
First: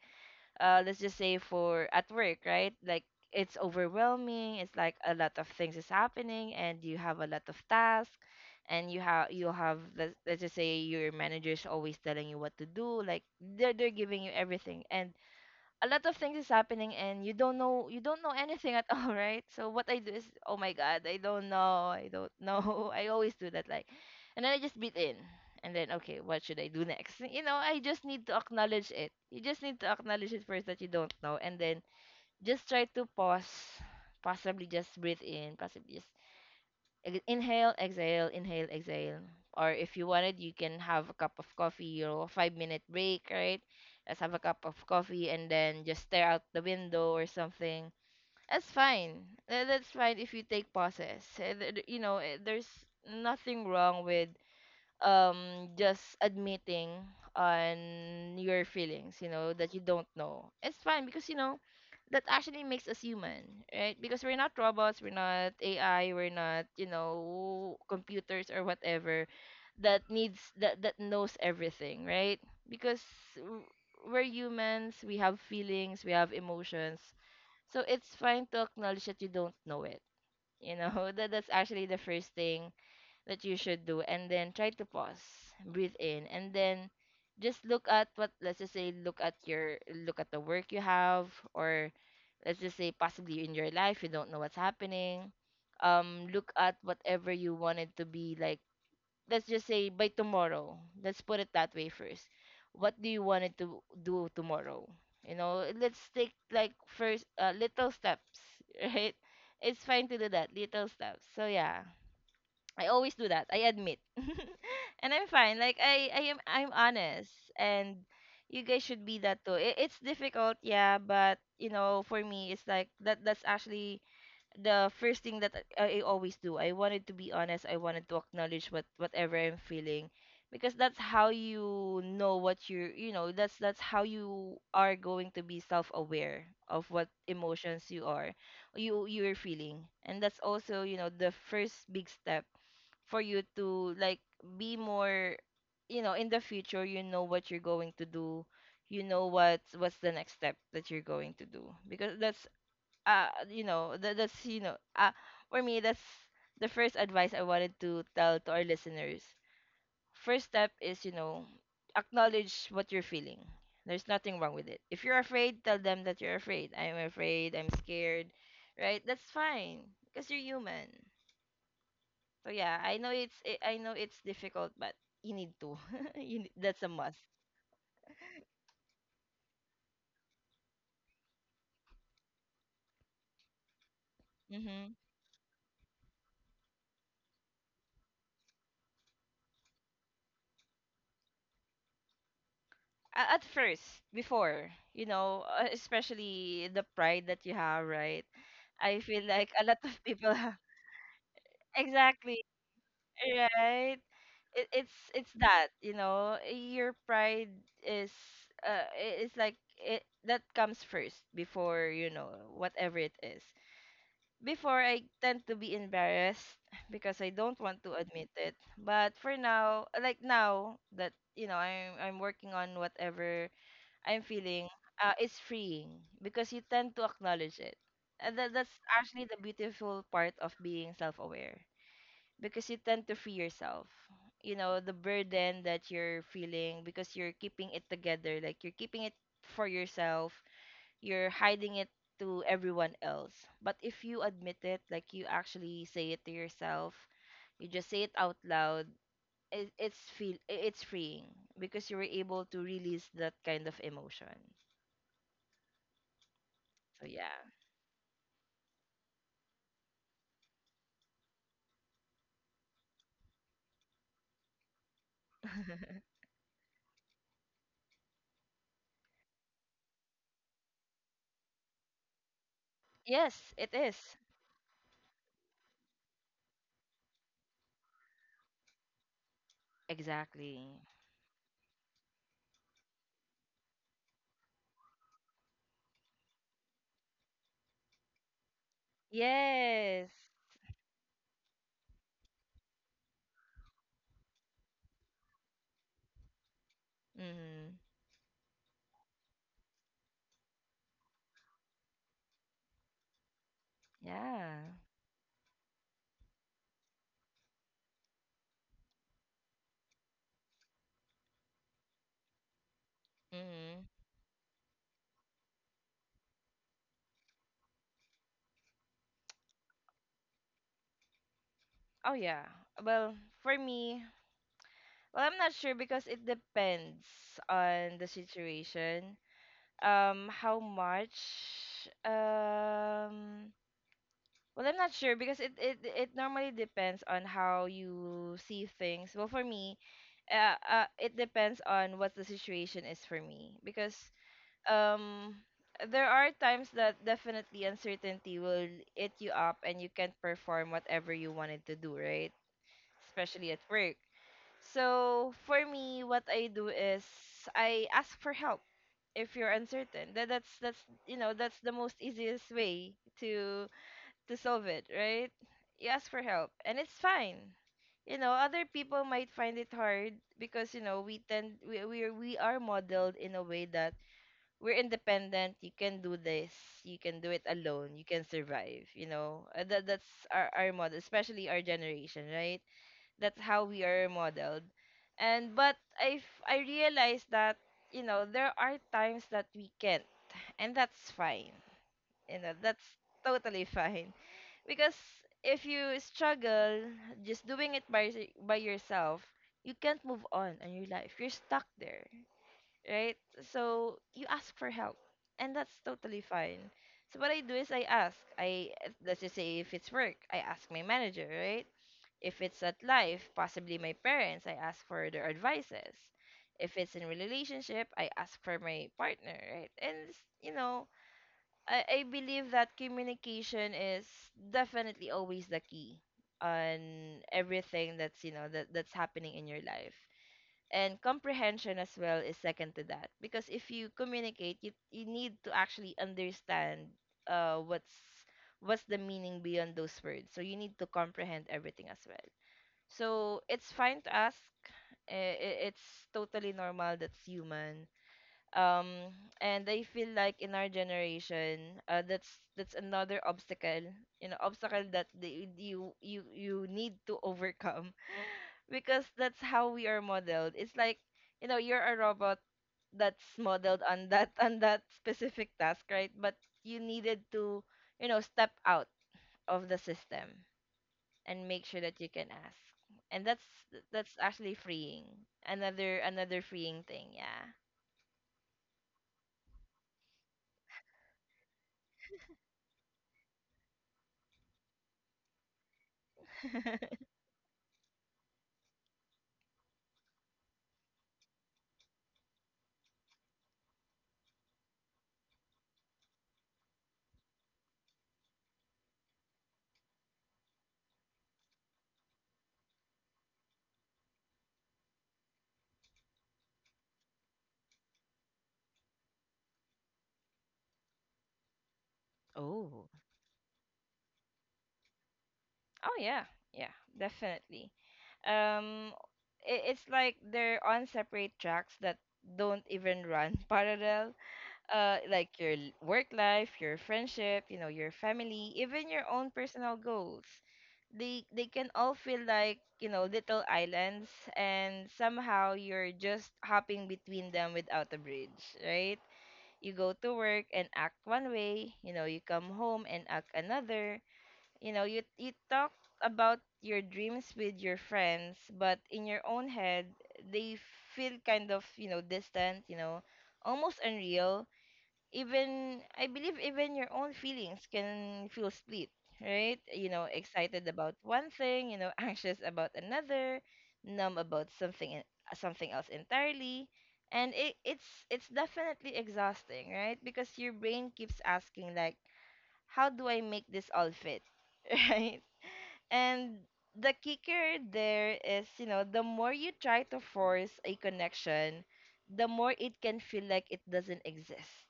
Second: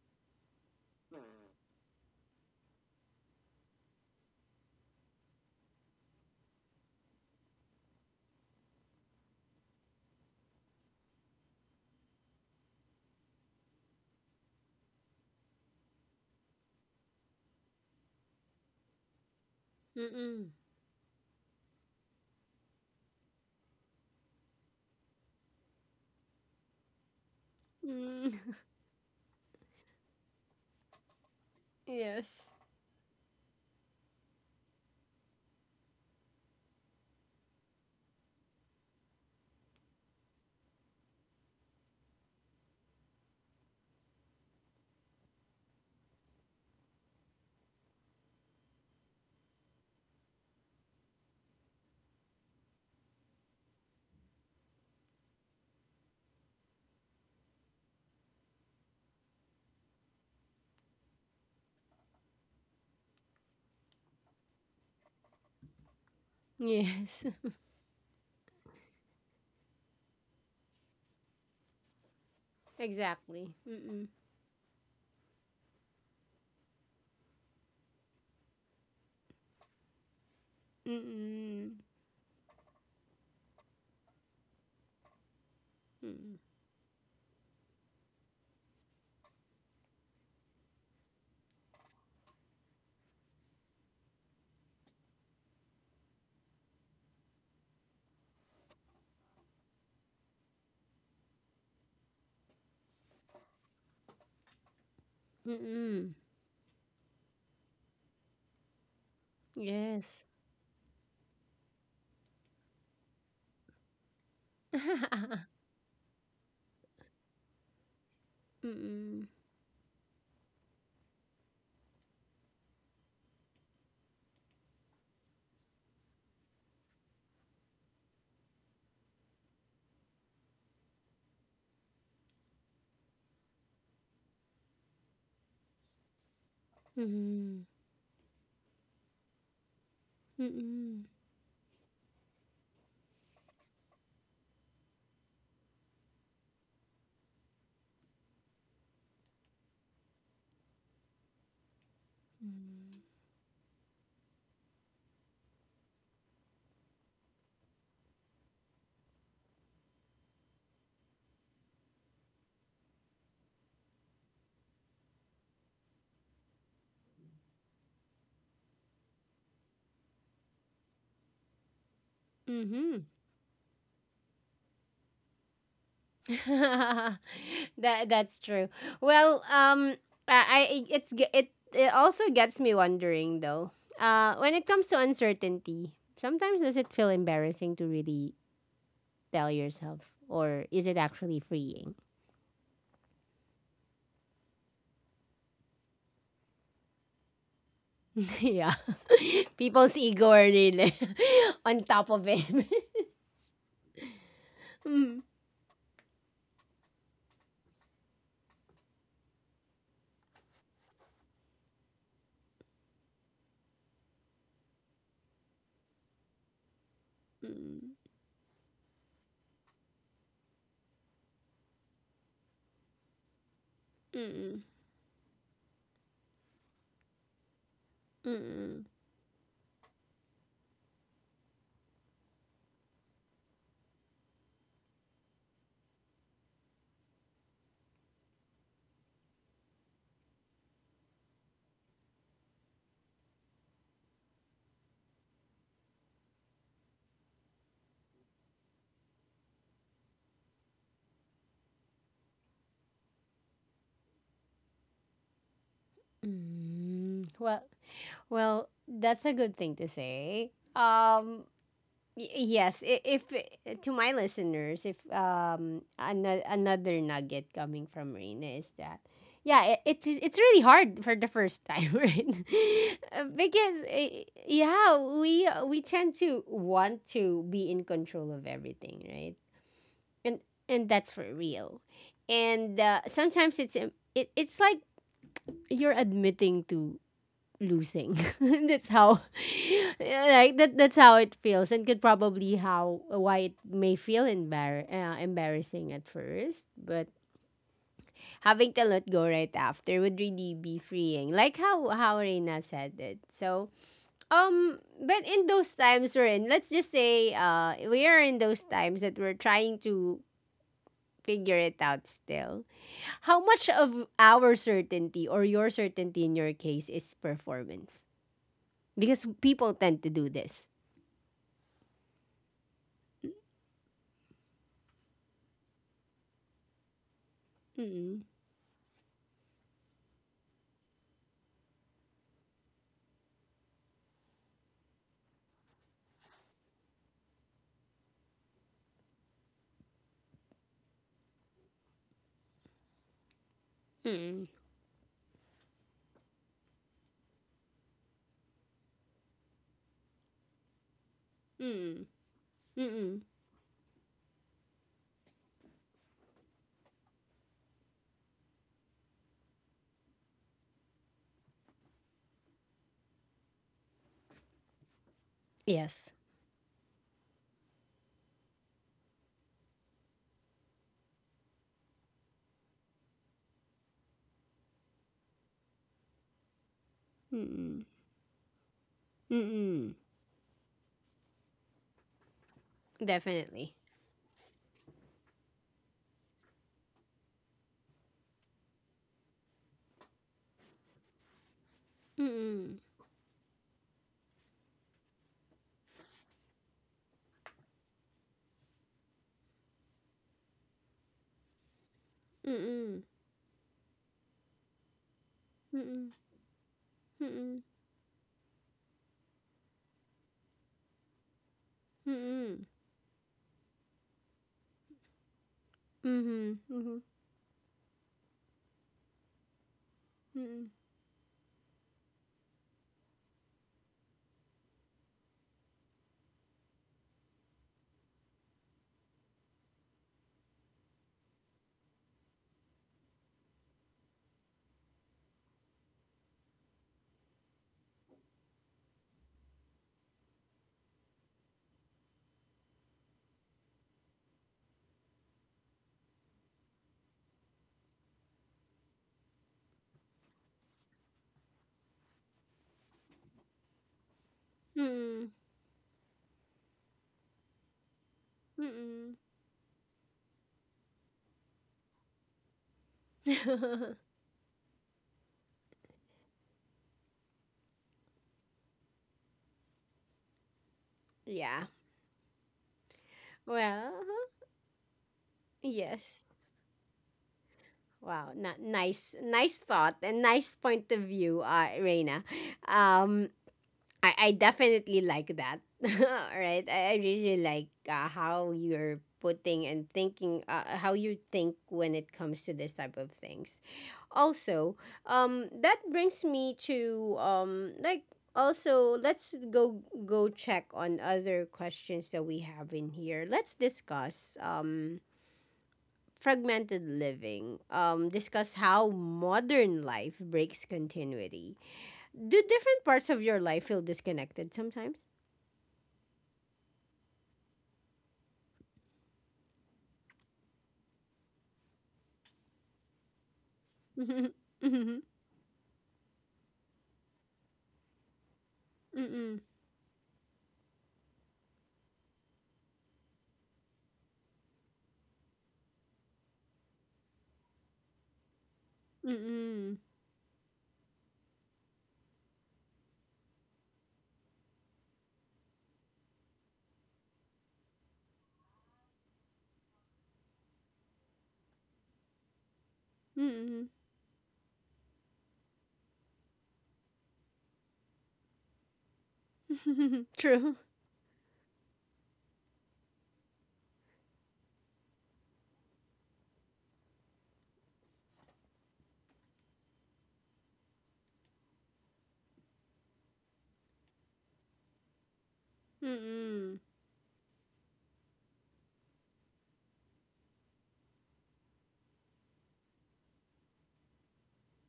Speaker 2: let's just say for at work, right? Like, it's overwhelming. It's like, a lot of things is happening and you have a lot of tasks, and you have let's, just say your manager is always telling you what to do, like they're giving you everything, and a lot of things is happening, and you don't know anything at all, right? So what I do is,
Speaker 1: Mm-mm.
Speaker 2: oh my god, I don't know, I don't know, I always do that. Like, and then I just breathe in, and then, okay, what should I do next? You know, I just need to
Speaker 1: Mm.
Speaker 2: acknowledge it. You just need to acknowledge it first, that you don't know, and then
Speaker 1: Yes.
Speaker 2: just try to pause, possibly just breathe in, possibly just, inhale, exhale, inhale, exhale. Or if you wanted, you can have a cup of coffee or a 5-minute break, right? Let's have a cup of coffee and then just stare out the window or something. That's fine. That's fine if you take pauses. You know, there's nothing wrong with just admitting on your feelings, you know, that you don't know. It's fine, because, you know, that actually makes us human, right? Because we're not robots, we're not AI, we're not, you
Speaker 1: Yes.
Speaker 2: know, computers or whatever that needs, that knows everything, right? Because
Speaker 1: Exactly.
Speaker 2: w-
Speaker 1: Mm-mm.
Speaker 2: we're humans, we have feelings, we have emotions. So it's fine to acknowledge that you don't know it, you know, that's
Speaker 1: Mm-mm.
Speaker 2: actually the first thing that you should do, and then try to pause, breathe in,
Speaker 1: Mm-mm.
Speaker 2: and then just look at what, let's just say look at your, look at the work you have, or let's just say possibly in your life you don't know what's happening. Look at whatever you wanted to be, like, let's just say by tomorrow. Let's put it that way first. What do you want it to do tomorrow? You know, let's
Speaker 1: Mm-mm.
Speaker 2: take, like, first little steps, right? It's fine to
Speaker 1: Yes.
Speaker 2: do that little steps, so yeah. I always do that. I admit. And I'm fine. Like, I am, I'm honest, and you guys should be
Speaker 1: Mm-mm.
Speaker 2: that too. It's difficult, yeah, but you know, for me it's like that's actually the first thing that I always do. I wanted to be honest. I wanted to acknowledge what, whatever I'm feeling, because that's how you know what you're, you know, that's how you are going to be self-aware of what
Speaker 1: Mm-mm.
Speaker 2: emotions you are, you're feeling. And that's also, you
Speaker 1: Mm-mm.
Speaker 2: know, the first big step for you to, like, be more, you know, in the future you know what you're going to do, you know what's, the next step that you're going to do, because that's, you know, that, that's you know, for me, that's the first advice I wanted to tell to our listeners. First step is, you know, acknowledge what you're feeling. There's nothing wrong with it. If you're afraid, tell them that you're afraid. I'm afraid. I'm scared. Right, that's fine, because you're human. So yeah, I
Speaker 1: Mm-mm.
Speaker 2: know it's, I know it's difficult, but you need to. You need, that's a must.
Speaker 1: That's true. Well, I it's g- it also gets me wondering though. When it comes
Speaker 2: Mm-hmm.
Speaker 1: to uncertainty, sometimes does it feel embarrassing to really tell yourself, or is it actually freeing?
Speaker 2: At first, before, you know, especially the pride that you have, right?
Speaker 1: Yeah,
Speaker 2: I feel like a lot
Speaker 1: people's
Speaker 2: of
Speaker 1: ego
Speaker 2: people
Speaker 1: are
Speaker 2: have,
Speaker 1: really on top of
Speaker 2: exactly,
Speaker 1: it.
Speaker 2: right? It's
Speaker 1: Mm,
Speaker 2: that, you know, your pride is, it's like it, that comes first before, you know, whatever it is. Before, I tend to be embarrassed, because I don't want to
Speaker 1: mm,
Speaker 2: admit it. But for now, like now that, you know, I'm working on whatever I'm
Speaker 1: mm,
Speaker 2: feeling, it's freeing because you tend to acknowledge it, and that's
Speaker 1: mm,
Speaker 2: actually the beautiful part of being self-aware, because you tend to free yourself. You know, the burden that you're feeling, because you're keeping it together, like you're keeping it for yourself, you're hiding it to everyone else. But if you admit it, like you actually say it to yourself, you just say it out loud, it, it's feel I- it's freeing because you were able to release that kind of emotion. So
Speaker 1: mm.
Speaker 2: yeah.
Speaker 1: Well, that's a good thing to say. Y- Yes, if to my listeners, if another nugget coming from Reina is that, yeah, it's really hard for the first time, right?
Speaker 2: Yes, it
Speaker 1: Because,
Speaker 2: is.
Speaker 1: yeah, we tend to want to be in control of everything, right? And
Speaker 2: Exactly.
Speaker 1: and that's for real. And, sometimes it's like you're admitting to losing. That's how,
Speaker 2: Yes.
Speaker 1: like that. That's how it feels, and could probably how why it may feel embarrassing at first, but
Speaker 2: Mm-hmm.
Speaker 1: having to let go right after would really be freeing. Like how Reina said it. So,
Speaker 2: Yeah.
Speaker 1: but in those times we're in, let's just say, we are in those times that we're trying to figure it out still. How much
Speaker 2: Mm-hmm.
Speaker 1: of our certainty, or your certainty in your case, is performance? Because people tend to do this.
Speaker 2: Oh yeah. Well, for me, well, I'm not sure because it depends on the
Speaker 1: Mm-mm.
Speaker 2: situation. How much um well I'm not sure because it normally depends on how you see things. Well, for me, it depends on what the situation is for me, because
Speaker 1: Mm-mm.
Speaker 2: um there are times that definitely uncertainty will eat you up and you can't perform whatever you wanted to do,
Speaker 1: Mm-mm.
Speaker 2: right?
Speaker 1: Mm-mm.
Speaker 2: Especially at work. So for me what I do is I ask for help. If you're uncertain, that's you know that's the most easiest way to to solve it, right? You ask
Speaker 1: Yes.
Speaker 2: for help and it's fine. You know, other people might find it hard because, you know, we tend we are modeled in a way that we're independent, you can do this, you can do it
Speaker 1: Mm-mm.
Speaker 2: alone, you can survive, you know. That
Speaker 1: Mm-mm.
Speaker 2: that's our model, especially our generation, right? That's how
Speaker 1: Definitely.
Speaker 2: we are modeled. And but I realized that, you know, there are times that we can't, and that's fine. You know,
Speaker 1: Mm-mm.
Speaker 2: that's totally fine, because if you struggle just doing it by yourself, you can't move on in your life, you're stuck there,
Speaker 1: Mm-mm.
Speaker 2: right? So you ask for help, and that's
Speaker 1: Mm-mm.
Speaker 2: totally fine. So what I do
Speaker 1: Mm-mm.
Speaker 2: is I ask. I, let's just say if it's work, I ask my manager, right? If it's
Speaker 1: Mm-mm.
Speaker 2: at life, possibly my parents, I ask for their advices.
Speaker 1: Mhm.
Speaker 2: If it's
Speaker 1: Mhm.
Speaker 2: in relationship, I ask for my partner, right? You
Speaker 1: Mm-mm.
Speaker 2: know, I believe that communication is definitely always the key on everything that's you know that that's happening in your life. And comprehension as well is second to that, because if you communicate, you need to actually understand uh what's what's the meaning beyond those words, so you need to comprehend everything as well. So it's fine to ask. It's totally normal, that's human. um and I feel like in our generation, that's another obstacle, you know, obstacle that
Speaker 1: Mm-mm.
Speaker 2: the, you need to overcome, because
Speaker 1: Mm-mm.
Speaker 2: that's how we are modeled. It's like, you know, you're a robot that's modeled on that on that specific task, right? But you needed to, you know, step out of the system and make
Speaker 1: Yeah.
Speaker 2: sure that you can ask. And
Speaker 1: Well,
Speaker 2: that's actually freeing. Another
Speaker 1: yes.
Speaker 2: another freeing thing, yeah.
Speaker 1: Wow. Not nice. Nice thought and nice point of view, Reina. Um, I definitely like that. Right? I, I really like, how you're putting and thinking, how you think when it comes to this type of things. Also, that brings me to, like, also, let's go check on other questions that we have in here. Let's discuss, fragmented living. Discuss how modern life breaks continuity. Do different
Speaker 2: Oh.
Speaker 1: parts of your life feel disconnected sometimes?
Speaker 2: Oh yeah, yeah, definitely. Um, it's like they're on separate tracks that don't even run parallel.
Speaker 1: Mhm. Mhm.
Speaker 2: Work life, your friendship, you know, your family, even your own
Speaker 1: Mm-mm.
Speaker 2: personal goals. They can all feel like, you know, little islands, and somehow you're just hopping between them without a bridge, right? You
Speaker 1: Mm-mm.
Speaker 2: go to work and act one way, you know, you come home and act another. You know, you talk about your dreams with your friends, but in your own head, they feel kind of, you know, distant, you know,
Speaker 1: Mm-mm.
Speaker 2: almost unreal. Even I believe even your own feelings can feel split, right? You know,
Speaker 1: True.
Speaker 2: excited about one thing, you know, anxious about another, numb about something else entirely. And it's definitely exhausting, right? Because your brain keeps asking like, how do I make this all fit? Right? And
Speaker 1: Mm-mm.
Speaker 2: the kicker there is, you know, the more you try to force a connection, the more it can feel like it doesn't exist,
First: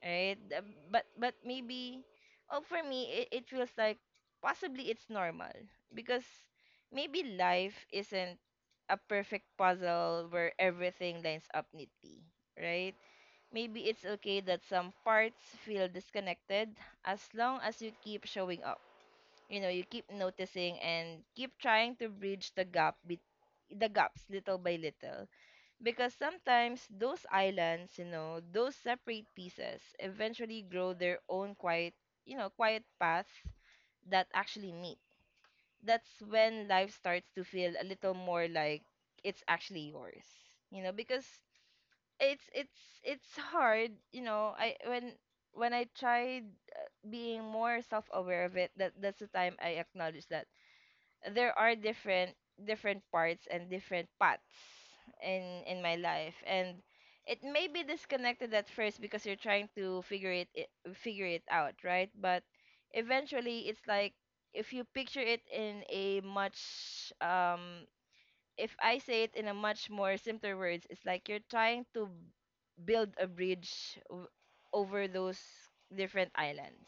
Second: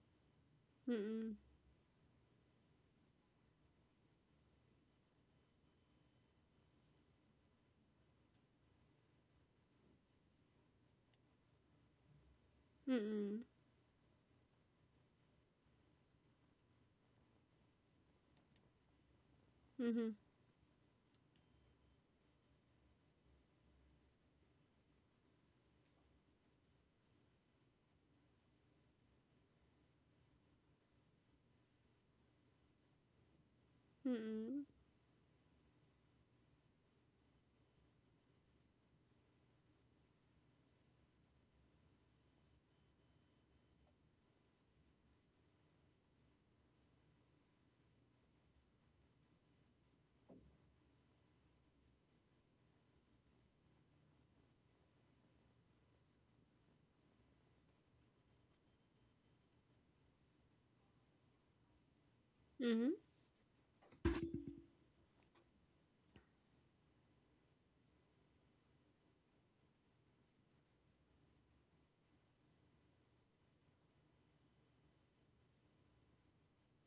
Speaker 2: right? The-
Speaker 1: Mm-mm.
Speaker 2: but maybe, oh, for me, it feels like possibly it's normal, because maybe life isn't a perfect puzzle where everything lines up neatly, right?
Speaker 1: Mm-mm.
Speaker 2: Maybe it's okay that some parts feel disconnected, as long as you keep showing up, you know, you keep
Speaker 1: Mhm.
Speaker 2: noticing and keep trying to bridge the gaps little by little, because sometimes those islands, you know, those separate pieces eventually grow their own quiet, you know, quiet path that
Speaker 1: Mm-mm.
Speaker 2: actually meet. That's when life starts to feel a little more like it's actually yours, you know, because it's hard, you know, I when I tried being more self-aware of it, that that's the time I acknowledged that there are different different parts and different paths in my life. And it may be disconnected at first, because you're trying to figure it out, right? But
Speaker 1: Mhm.
Speaker 2: eventually it's like, if you picture it in a much if I say it in a much more simpler words, it's like you're trying to build a bridge w- over those different islands,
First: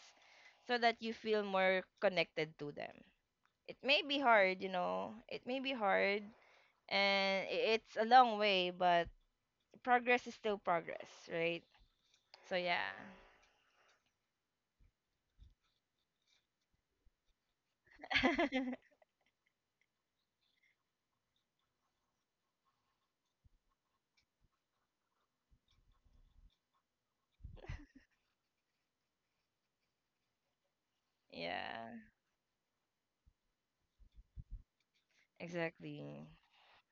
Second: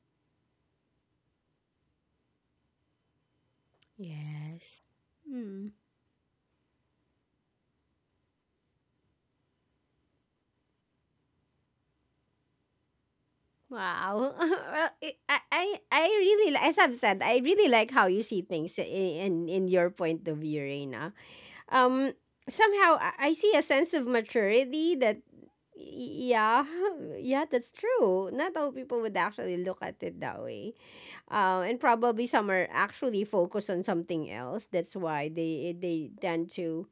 Speaker 2: so that you feel more connected to them. It may be hard, you
Speaker 1: Yes.
Speaker 2: know, it may
Speaker 1: Mm.
Speaker 2: be hard, and it's a long way, but progress is still progress, right? So yeah.
Speaker 1: Wow. Well, it, I really li- as I've said, I really like how you see things in in, in your point of view, Reina. Um, Somehow I see a sense of maturity that, yeah, yeah, that's true. Not all people would actually look at it that way. And
Speaker 2: Yeah,
Speaker 1: probably some are actually focused on something else. That's why they
Speaker 2: exactly.
Speaker 1: tend to,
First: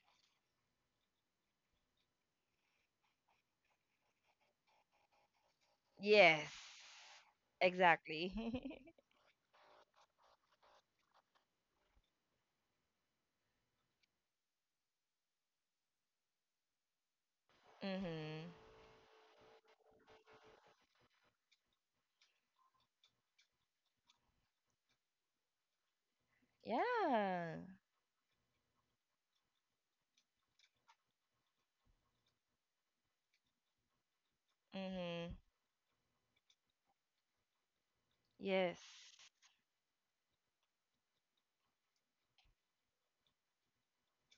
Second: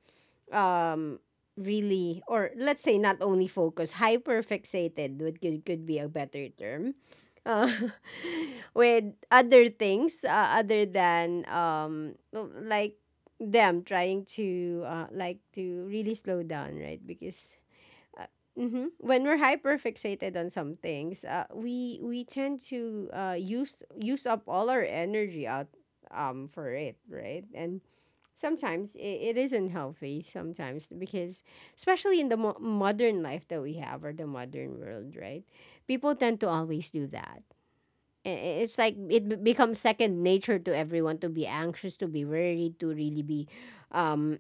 Speaker 1: um really, or let's say, not only focus, hyper fixated could be a better
Speaker 2: Yes.
Speaker 1: term, uh,
Speaker 2: Exactly.
Speaker 1: with other things, other than, like, them trying to, like, to really slow down, right? Because
Speaker 2: mhm.
Speaker 1: Mm-hmm. When we're hyperfixated on some things, we tend to, use up all our energy out, for it, right?
Speaker 2: Yeah.
Speaker 1: And sometimes it isn't healthy. Sometimes, because especially in the modern life that we have, or the modern world,
Speaker 2: Mhm.
Speaker 1: right? People tend to always do that. It's
Speaker 2: Yes.
Speaker 1: like, it becomes second nature to everyone to be anxious, to be worried, to really be, um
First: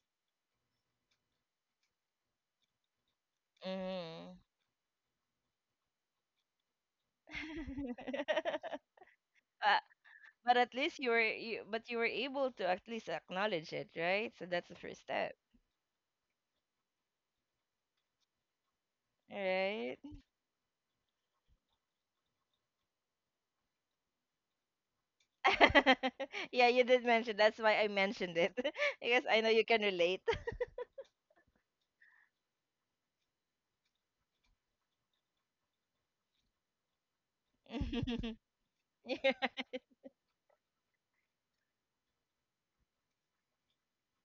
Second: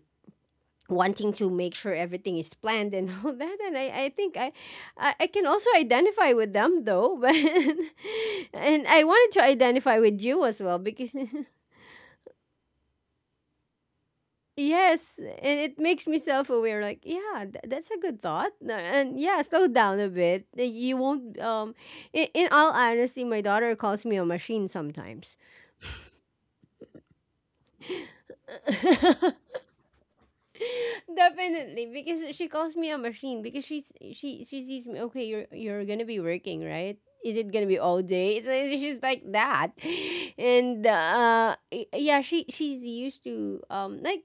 Speaker 1: wanting to make sure everything is planned and all that. And I think
Speaker 2: Mhm.
Speaker 1: I can also identify with them though but, and I wanted to
Speaker 2: but,
Speaker 1: identify with you
Speaker 2: but
Speaker 1: as
Speaker 2: at
Speaker 1: well
Speaker 2: least you
Speaker 1: because
Speaker 2: were you, but you were able to at least acknowledge it, right? So that's the first
Speaker 1: yes,
Speaker 2: step.
Speaker 1: and it makes me self-aware. Like, yeah, that's a good thought. And yeah, slow
Speaker 2: Right?
Speaker 1: down a bit. You won't, in, all honesty, my daughter calls me a machine sometimes.
Speaker 2: Yeah, you did mention. That's why I mentioned it because I know you can relate.
Speaker 1: Definitely, because she calls me a machine because she sees me. Okay, you're gonna be working, right? Is it gonna be all day? She's like
Speaker 2: Yeah.
Speaker 1: that, and, yeah, she's used to,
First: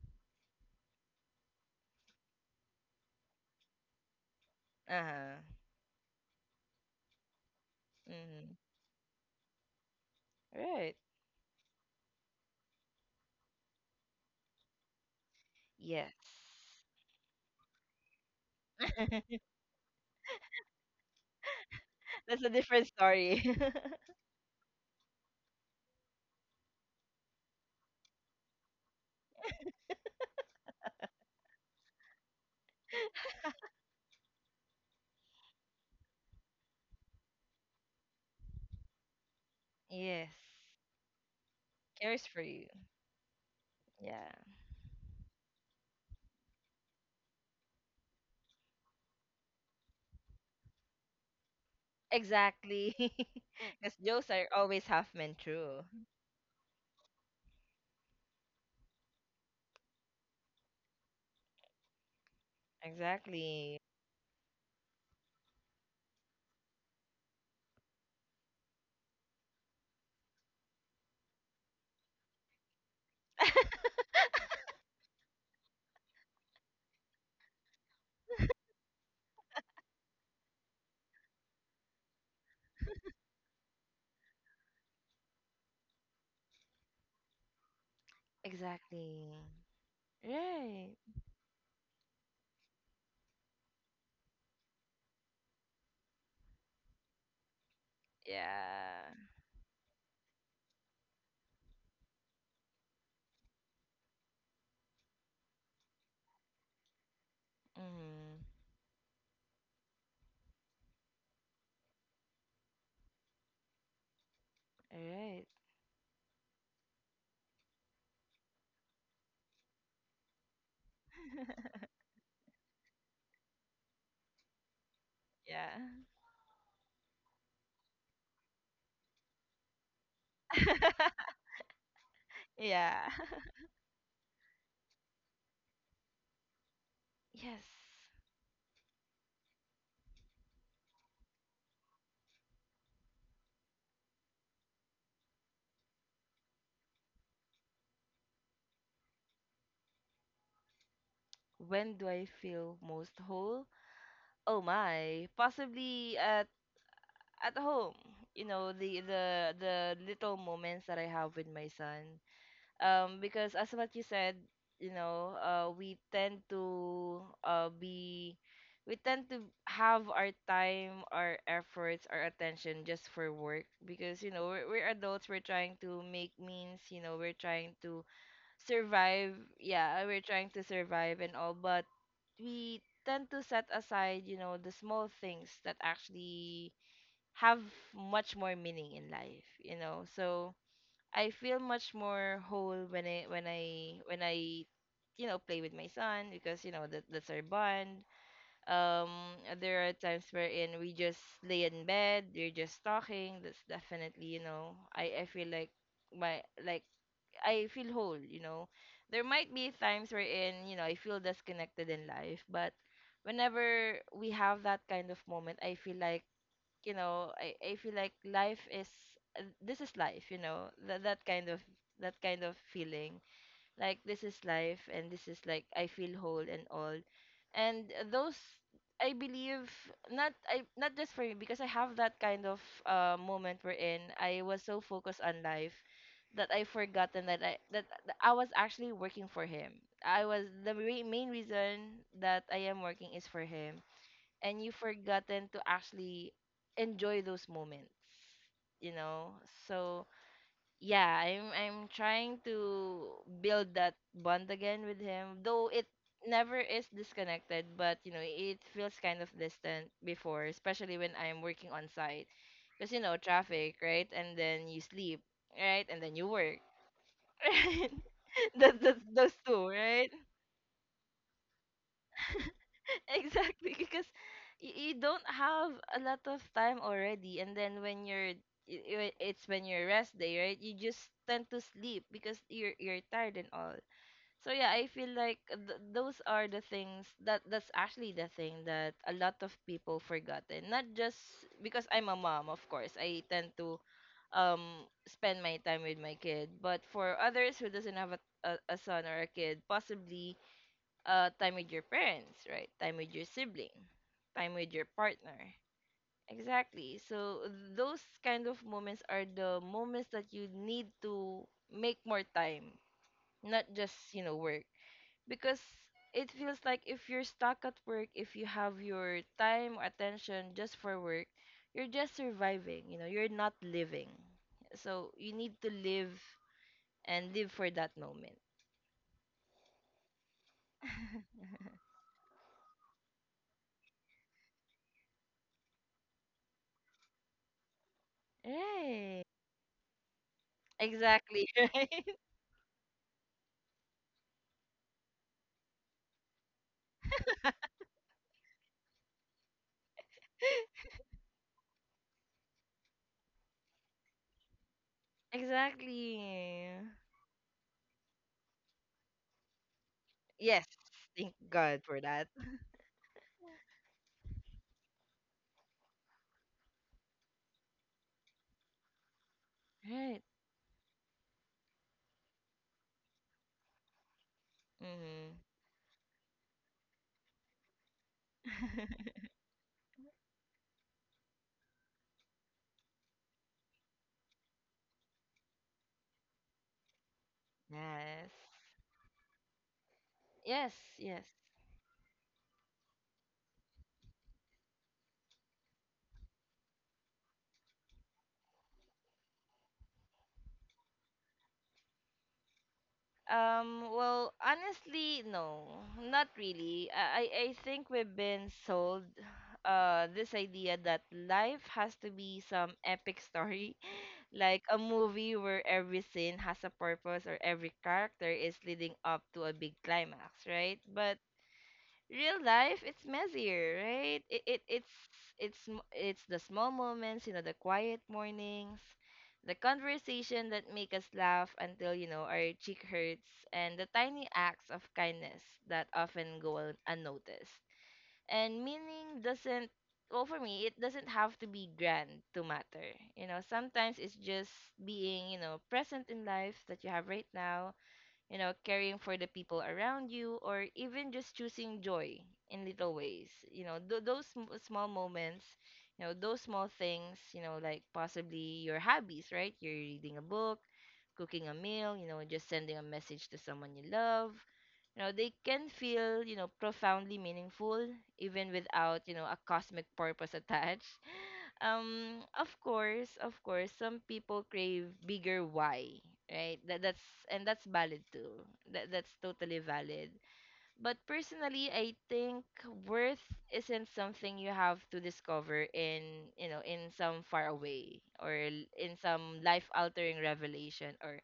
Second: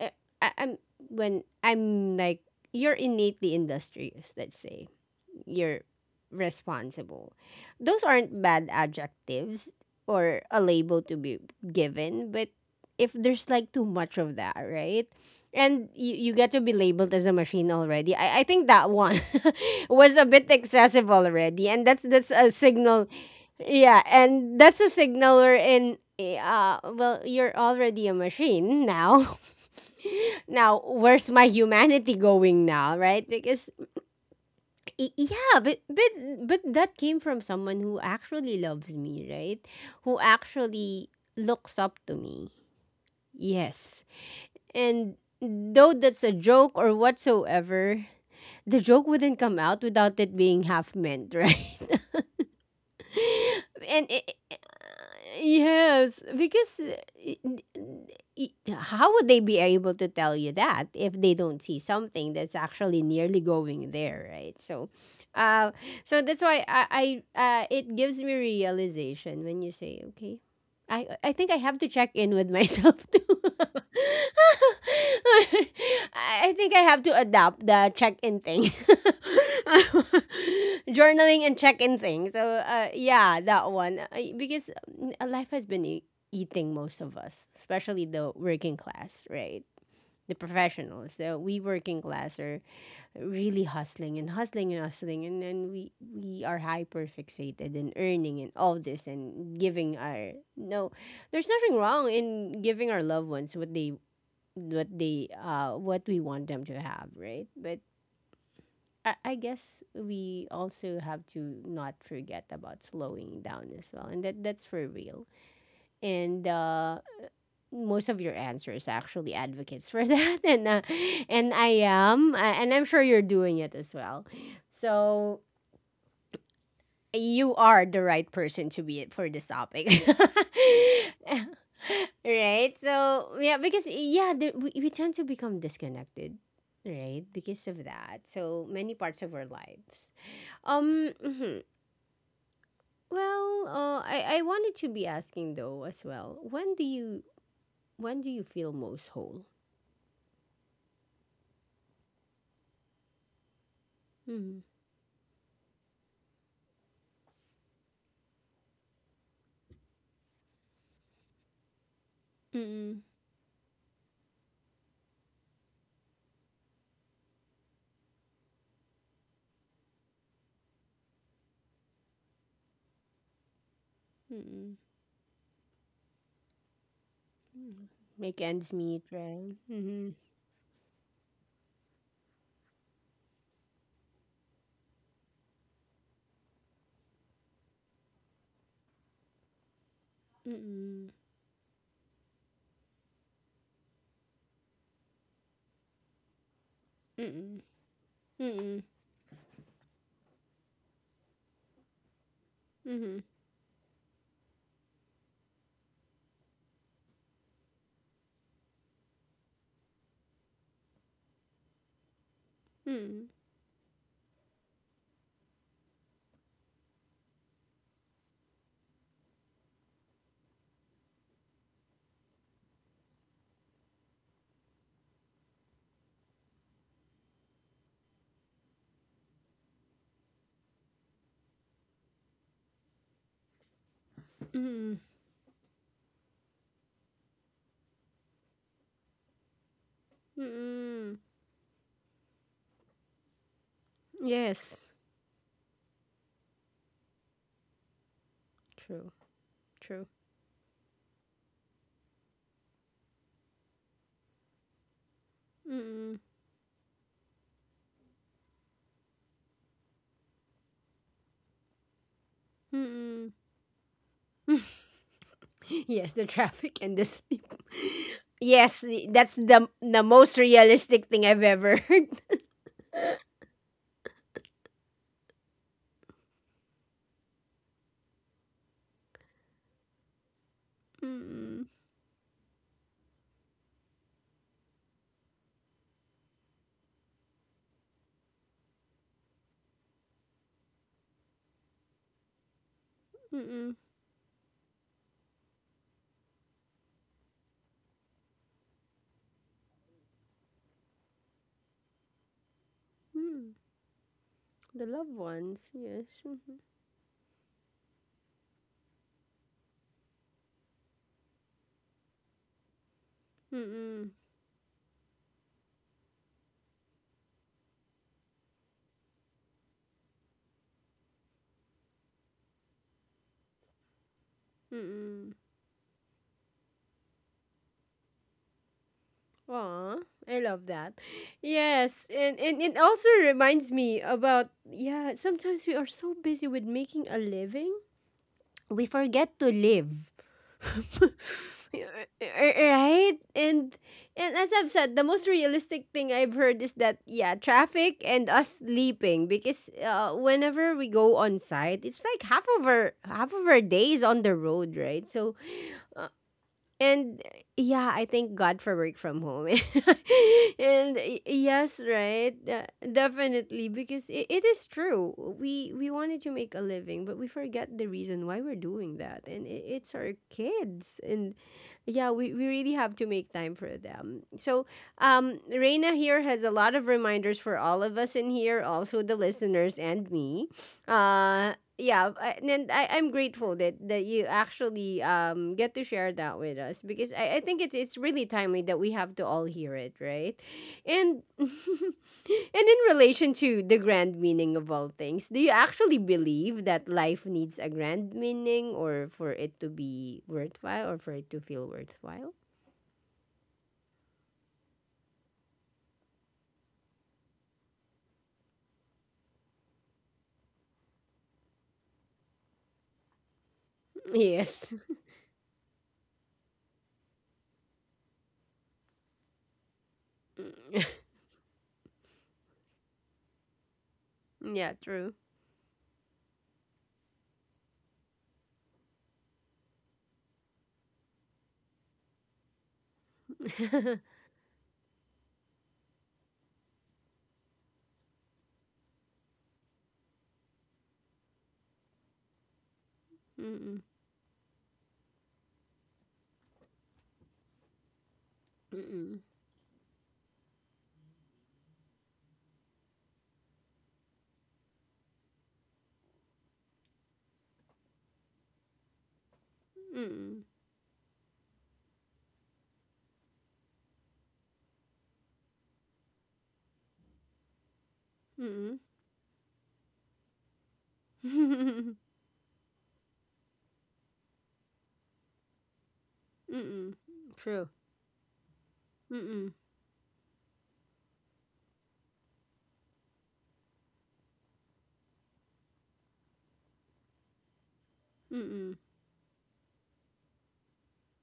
Speaker 1: uh, I'm when I'm like, you're innately industrious. Let's say
Speaker 2: Uh-huh.
Speaker 1: you're responsible. Those aren't
Speaker 2: Hmm.
Speaker 1: bad adjectives or a
Speaker 2: Right.
Speaker 1: label to be given, but if there's like too much of that, right? And you
Speaker 2: Yes.
Speaker 1: get to be labeled as a machine already. I think that one was a bit excessive already, and that's that's
Speaker 2: That's a
Speaker 1: a
Speaker 2: different
Speaker 1: signal.
Speaker 2: story.
Speaker 1: Yeah, and that's a signal in, well, you're already a machine now. Now, where's my humanity going now, right? Because yeah, but that came from someone who actually loves me, right? Who
Speaker 2: Yes.
Speaker 1: actually looks up to
Speaker 2: Cares for
Speaker 1: me.
Speaker 2: you.
Speaker 1: Yes.
Speaker 2: Yeah.
Speaker 1: And though that's a joke or whatsoever, the joke wouldn't come out without it being half meant, right?
Speaker 2: Exactly. Because
Speaker 1: and
Speaker 2: jokes
Speaker 1: it,
Speaker 2: are always half meant true.
Speaker 1: yes, because how would they be able to tell you that if they don't see something that's actually nearly
Speaker 2: Exactly.
Speaker 1: going there, right? So, uh, so that's why I it gives me realization when you say, okay, I think I have to check in with myself too. I I think I have to adopt the check-in thing. Journaling and check-in thing. So yeah, that one life has been eating most of us, especially the working
Speaker 2: Exactly.
Speaker 1: class, right? The
Speaker 2: Right.
Speaker 1: professionals, the we working class really hustling and hustling and hustling and then we are hyper fixated in earning and all this
Speaker 2: Yeah.
Speaker 1: and giving our no, there's nothing wrong in giving our loved ones what they, what they what we want them to have, right? But
Speaker 2: Mm.
Speaker 1: I guess we also have to not forget about slowing down as well, and that's for
Speaker 2: All
Speaker 1: real.
Speaker 2: right.
Speaker 1: And most of your answers actually advocates for that. And and I am and I'm sure you're doing it as well. So
Speaker 2: Yeah.
Speaker 1: you are the right person to be it for this topic. right?
Speaker 2: Yeah.
Speaker 1: So yeah, because yeah, we tend to become disconnected, right? Because
Speaker 2: Yes.
Speaker 1: of that. So many parts of our lives. Um, mhm. I wanted to be asking though as well. When do you feel most whole?
Speaker 2: When do I feel most whole? Oh my, possibly at home. You know, the little moments that I have with my son.
Speaker 1: Mm-hmm.
Speaker 2: Because as what you said, you know, we tend to be we tend to have our time, our efforts, our attention just for work, because you know
Speaker 1: Mm,
Speaker 2: we're adults. We're trying to make means. You know, we're trying
Speaker 1: mm.
Speaker 2: to
Speaker 1: Make ends meet,
Speaker 2: survive.
Speaker 1: right?
Speaker 2: Yeah,
Speaker 1: Mhm.
Speaker 2: we're trying to survive and all, but we tend to set aside, you know, the small things that actually have much more meaning in life, you know.
Speaker 1: Mm,
Speaker 2: So
Speaker 1: mm.
Speaker 2: I feel much more whole when I you know play with my son, because you know that that's our
Speaker 1: Mm,
Speaker 2: bond. Um, there are times wherein we just lay in bed, we're just
Speaker 1: mhm,
Speaker 2: talking. That's definitely you know I feel like my like I feel whole, you know. There might be times wherein, you know, I feel disconnected in life, but
Speaker 1: mm,
Speaker 2: whenever we have that kind of moment, I feel like, you know, I feel like life is this is life, you know. That kind of feeling like this is life and this is like I feel whole and all. And those I believe, not I, not just for me, because I have that kind of moment wherein I was so
Speaker 1: mm,
Speaker 2: focused on life that I forgotten that I was actually working for him. I was the re-
Speaker 1: mm.
Speaker 2: Main reason that I am working is for him, and you
Speaker 1: Yes.
Speaker 2: forgotten to actually enjoy those moments, you
Speaker 1: True,
Speaker 2: know. So
Speaker 1: true.
Speaker 2: yeah, I'm trying to build that bond again with him, though it
Speaker 1: Mm,
Speaker 2: never is disconnected, but you know, it feels kind of distant before, especially when I'm working on site. Because you know,
Speaker 1: mm.
Speaker 2: traffic, right? And then you sleep, right? And
Speaker 1: Yes,
Speaker 2: then
Speaker 1: the
Speaker 2: you work,
Speaker 1: traffic and the sleep.
Speaker 2: right? That,
Speaker 1: Yes,
Speaker 2: that, those
Speaker 1: that's
Speaker 2: two,
Speaker 1: the
Speaker 2: right?
Speaker 1: most realistic thing I've ever heard.
Speaker 2: Exactly, because you don't have a lot of time already, and then when you're it's when your rest day, right? You just tend to
Speaker 1: Mm,
Speaker 2: sleep because you're tired and all. So yeah, I feel like those are the things that that's actually the thing that a lot of people forgotten. Not just because I'm a mom, of course. I tend
Speaker 1: mm,
Speaker 2: to spend my time with my kid, but for others who doesn't have a son or a kid, possibly time with your parents, right? Time with your
Speaker 1: mm.
Speaker 2: sibling, time with
Speaker 1: The
Speaker 2: your
Speaker 1: loved
Speaker 2: partner.
Speaker 1: ones, yes.
Speaker 2: Exactly. So those kind of moments are the moments that you need to make more time,
Speaker 1: Mm,
Speaker 2: not just,
Speaker 1: mm,
Speaker 2: you know, work, because it feels like if you're stuck at work, if you have your time or attention just for work, you're just surviving, you know, you're not living. So
Speaker 1: mm.
Speaker 2: you need to live and live for that moment.
Speaker 1: Aw, I love that. Yes, and it also reminds me about, yeah, sometimes we are so busy with making a living, we
Speaker 2: Right.
Speaker 1: forget to live. R-
Speaker 2: Exactly, right?
Speaker 1: right? And as I've said, the most realistic thing I've heard is that yeah, traffic and us sleeping because whenever we go on site, it's like half of our day is on the road, right? So uh,
Speaker 2: Exactly.
Speaker 1: and yeah, I thank God for work from home.
Speaker 2: Yes.
Speaker 1: and
Speaker 2: Thank
Speaker 1: yes,
Speaker 2: God for that.
Speaker 1: right? Definitely because it is true. We wanted to make a living, but we forget the reason why we're doing that. And it's our
Speaker 2: Right.
Speaker 1: kids. And yeah, we really have to make time for them. So,
Speaker 2: Mm-hmm.
Speaker 1: Reina here has a lot of reminders for all of us in here, also the listeners and me. Uh, yeah, I, and then I, I'm grateful that you actually get to share that with us because I think it's really
Speaker 2: Yes.
Speaker 1: timely that we have to all hear it, right?
Speaker 2: Yes,
Speaker 1: and
Speaker 2: yes.
Speaker 1: And in relation to the grand meaning of all things, do you actually believe that life needs a grand meaning or for it to be worthwhile or for it to feel worthwhile?
Speaker 2: Well, honestly, no, not really. I I think we've been sold this idea that life has to be some epic story, like
Speaker 1: Yes.
Speaker 2: a movie where every scene has a purpose or every character is leading up to a big climax, right? But real life, it's messier, right? it, it
Speaker 1: Yeah,
Speaker 2: it's
Speaker 1: true.
Speaker 2: it's m- it's the small moments, you know, the quiet mornings, the conversation that make us laugh until, you know, our cheek hurts, and the tiny acts of kindness that often go unnoticed. And meaning doesn't— well, for me it doesn't have to be grand to matter, you know.
Speaker 1: Mm-mm.
Speaker 2: Sometimes it's just being, you know, present in life that you have right now, you know, caring for
Speaker 1: Mm-mm.
Speaker 2: the people around you, or even just choosing joy in little ways. You know, small moments, you know, those small things, you know, like possibly your hobbies, right? You're reading a
Speaker 1: Mm-mm.
Speaker 2: book, cooking a meal, you know, just sending a message to someone you love. You know, they can feel, you know, profoundly meaningful even
Speaker 1: Mm-mm.
Speaker 2: without, you know, a cosmic purpose attached. Um, of course, of course, some people crave bigger why, right? that
Speaker 1: Mm-mm.
Speaker 2: that's and that's
Speaker 1: True.
Speaker 2: valid too. That's
Speaker 1: Mm-mm.
Speaker 2: totally valid. But personally, I think worth isn't something you have to discover in, you know, in some far away or
Speaker 1: Mm-mm.
Speaker 2: in some life altering revelation or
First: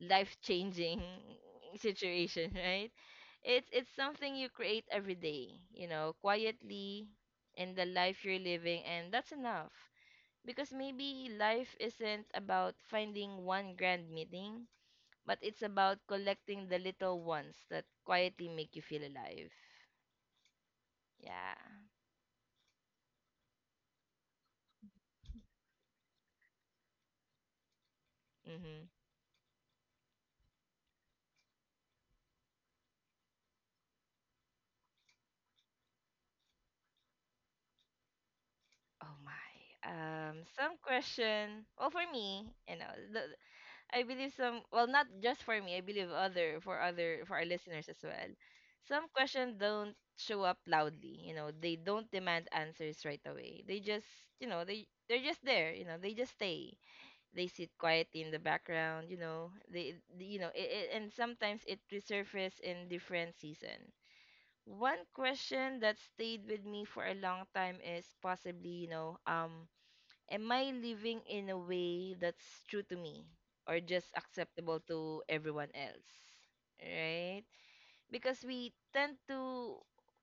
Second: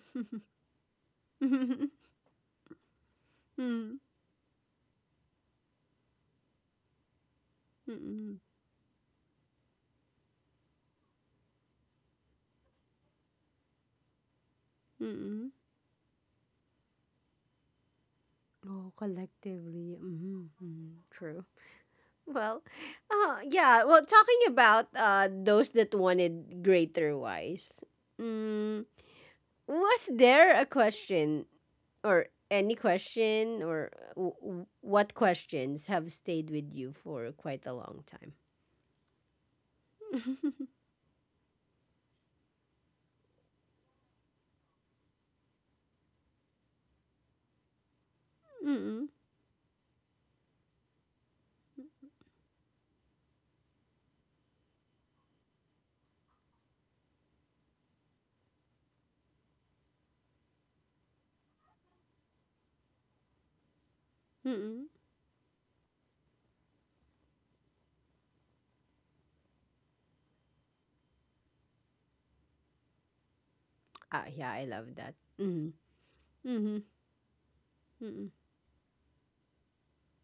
Speaker 2: life changing situation, right? It's
Speaker 1: Mm.
Speaker 2: something you create every day, you know, quietly, in the life you're
Speaker 1: Mm-mm.
Speaker 2: living, and that's enough. Because maybe life isn't about finding one grand meeting, but
Speaker 1: Mm-mm.
Speaker 2: it's about collecting the little ones that quietly make you
Speaker 1: Oh,
Speaker 2: feel alive.
Speaker 1: collectively. Mm-hmm. Mm-hmm. True.
Speaker 2: Yeah.
Speaker 1: Well, yeah. Well, talking about those that wanted greater wise, mm,
Speaker 2: Mm-hmm.
Speaker 1: was there a question or any question, or what questions have stayed with you for quite a long time?
Speaker 2: Oh my. Some question. Well, for me, you know, the— I believe some— well, not just for me, I believe other for other for our listeners as well. Some
Speaker 1: Mm-mm.
Speaker 2: questions don't show up loudly. You know, they don't demand answers right away. They just, you know, they're just there. You know, they just stay, they sit quietly in the background, you know, you know, and sometimes it resurfaces in different season.
Speaker 1: Mm-mm.
Speaker 2: One question that stayed with me for a long time is possibly, you know, um, am I living in a way that's true to me or just
Speaker 1: Ah, yeah, I
Speaker 2: acceptable
Speaker 1: love that.
Speaker 2: to
Speaker 1: Mm-hmm.
Speaker 2: everyone else?
Speaker 1: Mm-hmm.
Speaker 2: Right.
Speaker 1: Mm-mm.
Speaker 2: Because we tend to—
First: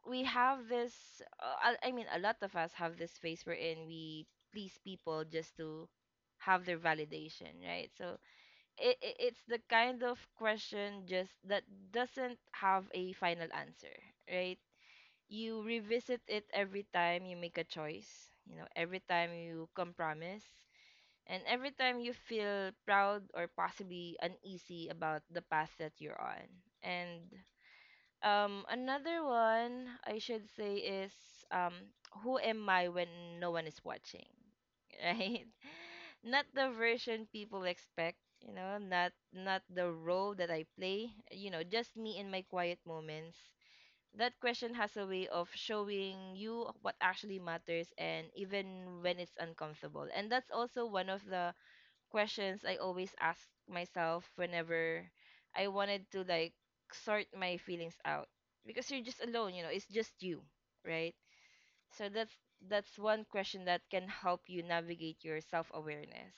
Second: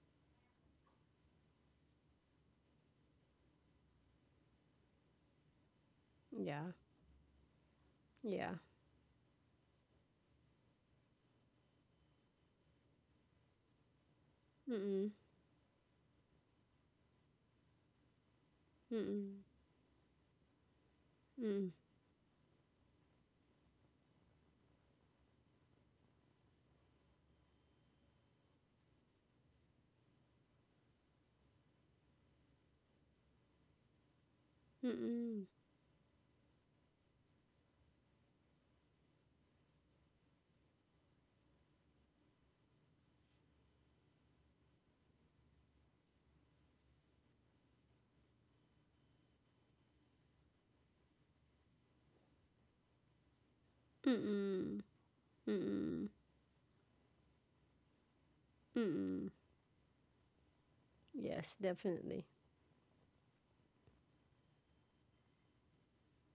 Speaker 2: we have this— I mean, a lot of us have this phase wherein we please people just to have
Speaker 1: Yeah.
Speaker 2: their validation, right? So
Speaker 1: Yeah.
Speaker 2: it's the kind of question just that doesn't have a final answer, right?
Speaker 1: Mm-mm.
Speaker 2: You revisit it every time you make a choice, you know, every time
Speaker 1: Mm-mm.
Speaker 2: you compromise, and every
Speaker 1: Mm.
Speaker 2: time you feel proud or possibly uneasy about the path that you're on. And another one I should say is, um, who am I when no one is watching, right?
Speaker 1: Mm-mm.
Speaker 2: Not the version people expect, you know, not the role that I play, you know, just me in my quiet moments. That question has a way of showing you what actually matters, and even when it's uncomfortable. And that's also one of the questions I always ask myself
Speaker 1: Mm-mm.
Speaker 2: whenever I wanted
Speaker 1: Mm-mm.
Speaker 2: to, like, sort my feelings out, because you're just
Speaker 1: Mm-mm.
Speaker 2: alone, you know, it's just you, right?
Speaker 1: Yes,
Speaker 2: So
Speaker 1: definitely.
Speaker 2: that's— that's one question that can help you navigate your self-awareness.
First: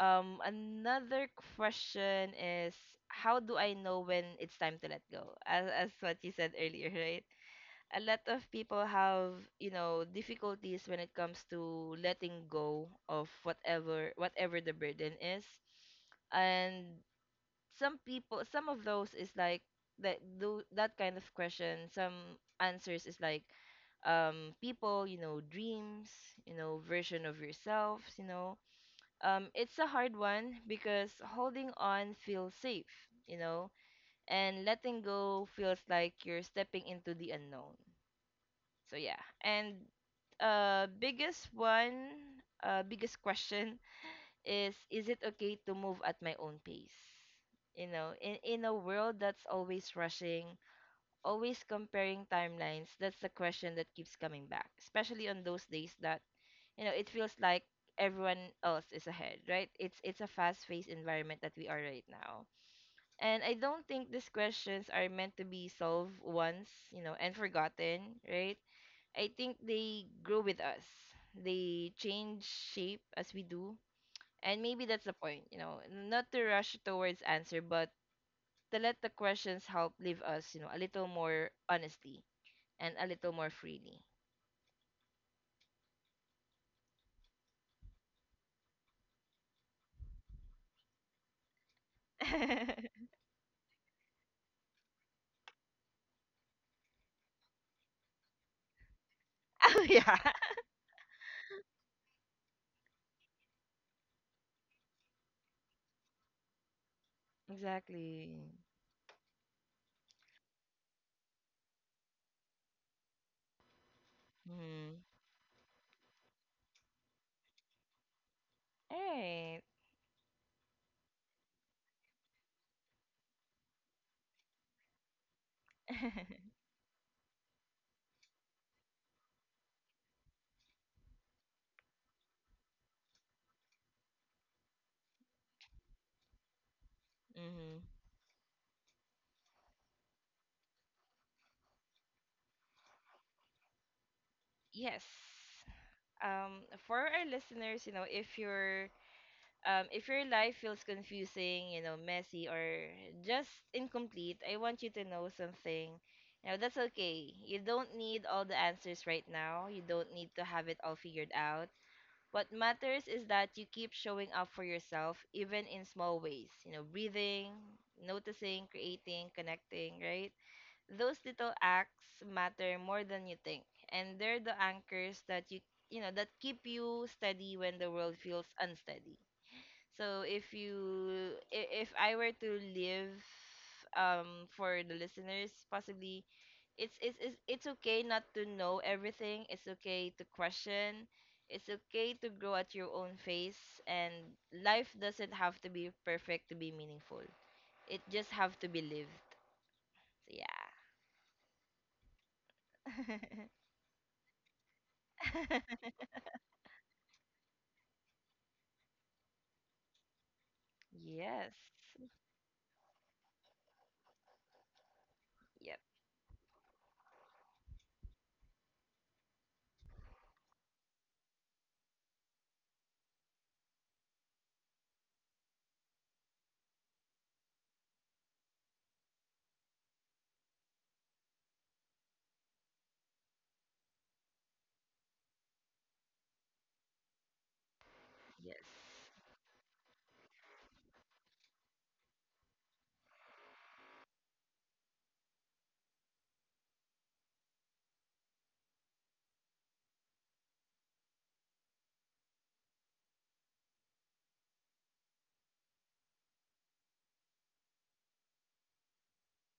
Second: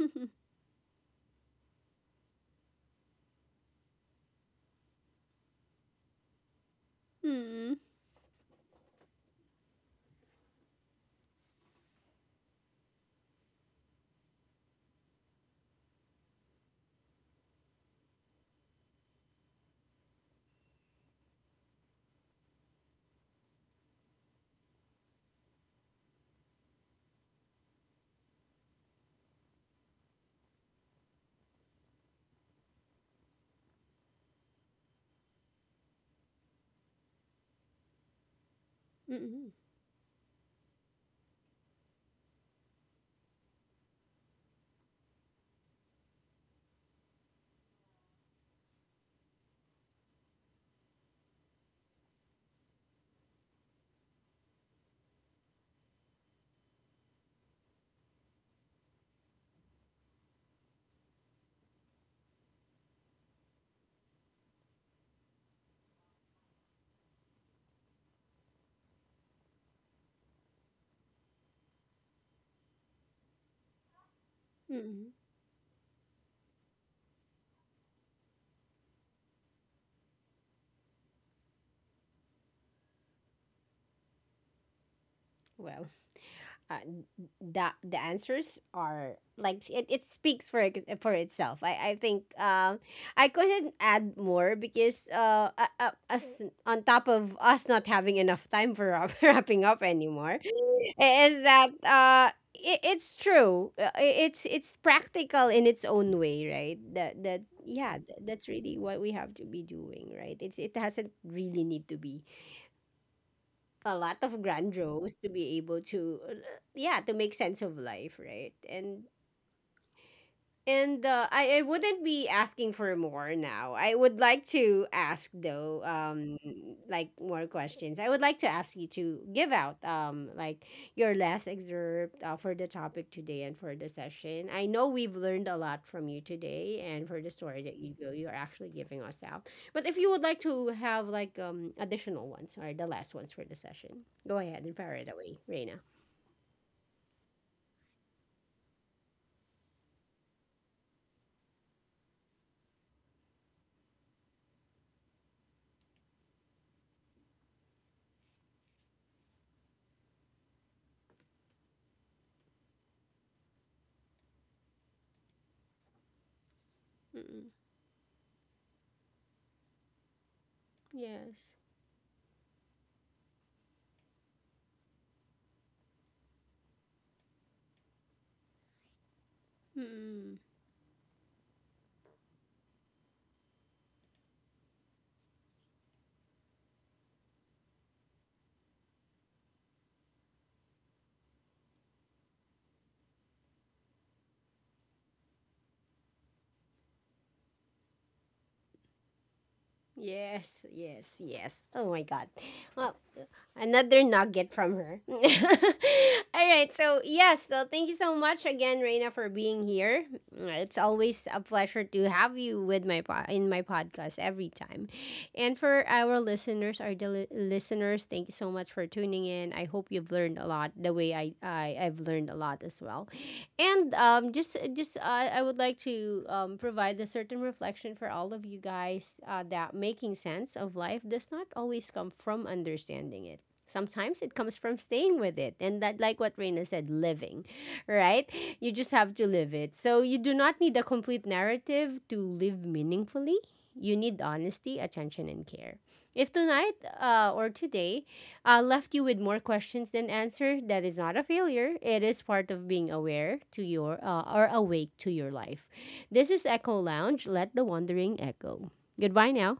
Speaker 2: Another question is, how do I know when it's time to let go? As what you said earlier, right?
Speaker 1: Mm-mm.
Speaker 2: A lot of people have, you know, difficulties when it comes to letting go of whatever the burden is. And some people, some of those is like, that do that kind of question, some answers is like, people, you know, dreams, you know, version of yourselves, you know, it's a hard one because holding on feels safe, you know, and letting go feels like you're stepping into the unknown. So yeah,
Speaker 1: Mm-mm.
Speaker 2: and biggest one, biggest question is it okay to move at my own pace? You know, in a world that's always rushing, always comparing timelines, that's the question that keeps coming back, especially on those days that, you know, it feels like everyone else is ahead, right? It's— it's a fast-paced environment that we are right now. And I don't think these questions are meant to be solved once, you know, and forgotten, right? I think they grow with us. They change shape as we do. And maybe that's the
Speaker 1: Mm-mm.
Speaker 2: point, you know, not to rush towards answer, but to let the questions help leave us, you know, a little more honestly and a little more freely.
Speaker 1: Wow. uh, the answers are like it speaks for for itself. I think I couldn't add more because us on top of us not having enough time for wrapping up
Speaker 2: Oh yeah.
Speaker 1: anymore, is that it's true. It's practical in its own way, right? That yeah,
Speaker 2: Exactly.
Speaker 1: that's really what we have to be doing, right? It's it doesn't really need to be a lot of
Speaker 2: Mm-hmm.
Speaker 1: grandiose to be able to yeah, to make sense of life, right?
Speaker 2: All
Speaker 1: And
Speaker 2: right.
Speaker 1: I wouldn't be asking for more now. I would like to ask though, like more questions. I would like to ask you to give out like your last excerpt for the topic today and for the session. I know we've learned a lot from you today and for the story that
Speaker 2: Mm-hmm.
Speaker 1: you're actually giving us out. But if you would like to have like additional ones or the last ones for the session, go ahead and fire
Speaker 2: Yes.
Speaker 1: it away, Reina.
Speaker 2: For our listeners, you know, if you're— if your life feels confusing, you know, messy or just incomplete, I want you to know something. Now that's okay. You don't need all the answers right now. You don't need to have it all figured out. What matters is that you keep showing up for yourself, even in small ways. You know,
Speaker 1: Mm-mm.
Speaker 2: breathing, noticing, creating, connecting, right? Those little
Speaker 1: Yes.
Speaker 2: acts matter more than you think. And they're the anchors that you know, that keep you steady when the world feels unsteady. So
Speaker 1: Mm-mm.
Speaker 2: if you if I were to live, um, for the listeners, possibly it's it's okay not to know everything. It's okay to question. It's okay to grow at your own pace, and life doesn't have to be perfect to be meaningful. It just have to be lived. So, yeah.
Speaker 1: Yes, yes, yes. Oh my God. Well, another nugget from her. All right. So, yes, so thank you so much again, Reina, for being here. It's always a
Speaker 2: Yes.
Speaker 1: pleasure to have you with in my podcast every time. And
Speaker 2: Yep.
Speaker 1: for our listeners, our listeners, thank you so much for tuning in. I hope you've learned a lot the way I've learned a lot as well. And just I would like to provide a certain reflection for all of you guys that making sense of life does not always come from understanding it. Sometimes it comes from staying with it. And that, like what Reina said, living, right?
Speaker 2: Yes.
Speaker 1: You just have to live it. So you do not need a complete narrative to live meaningfully. You need honesty, attention, and care. If tonight or today left you with more questions than answers, that is not a failure. It is part of being aware to your or awake to your life. This is Echo Lounge. Let the wandering echo. Goodbye now.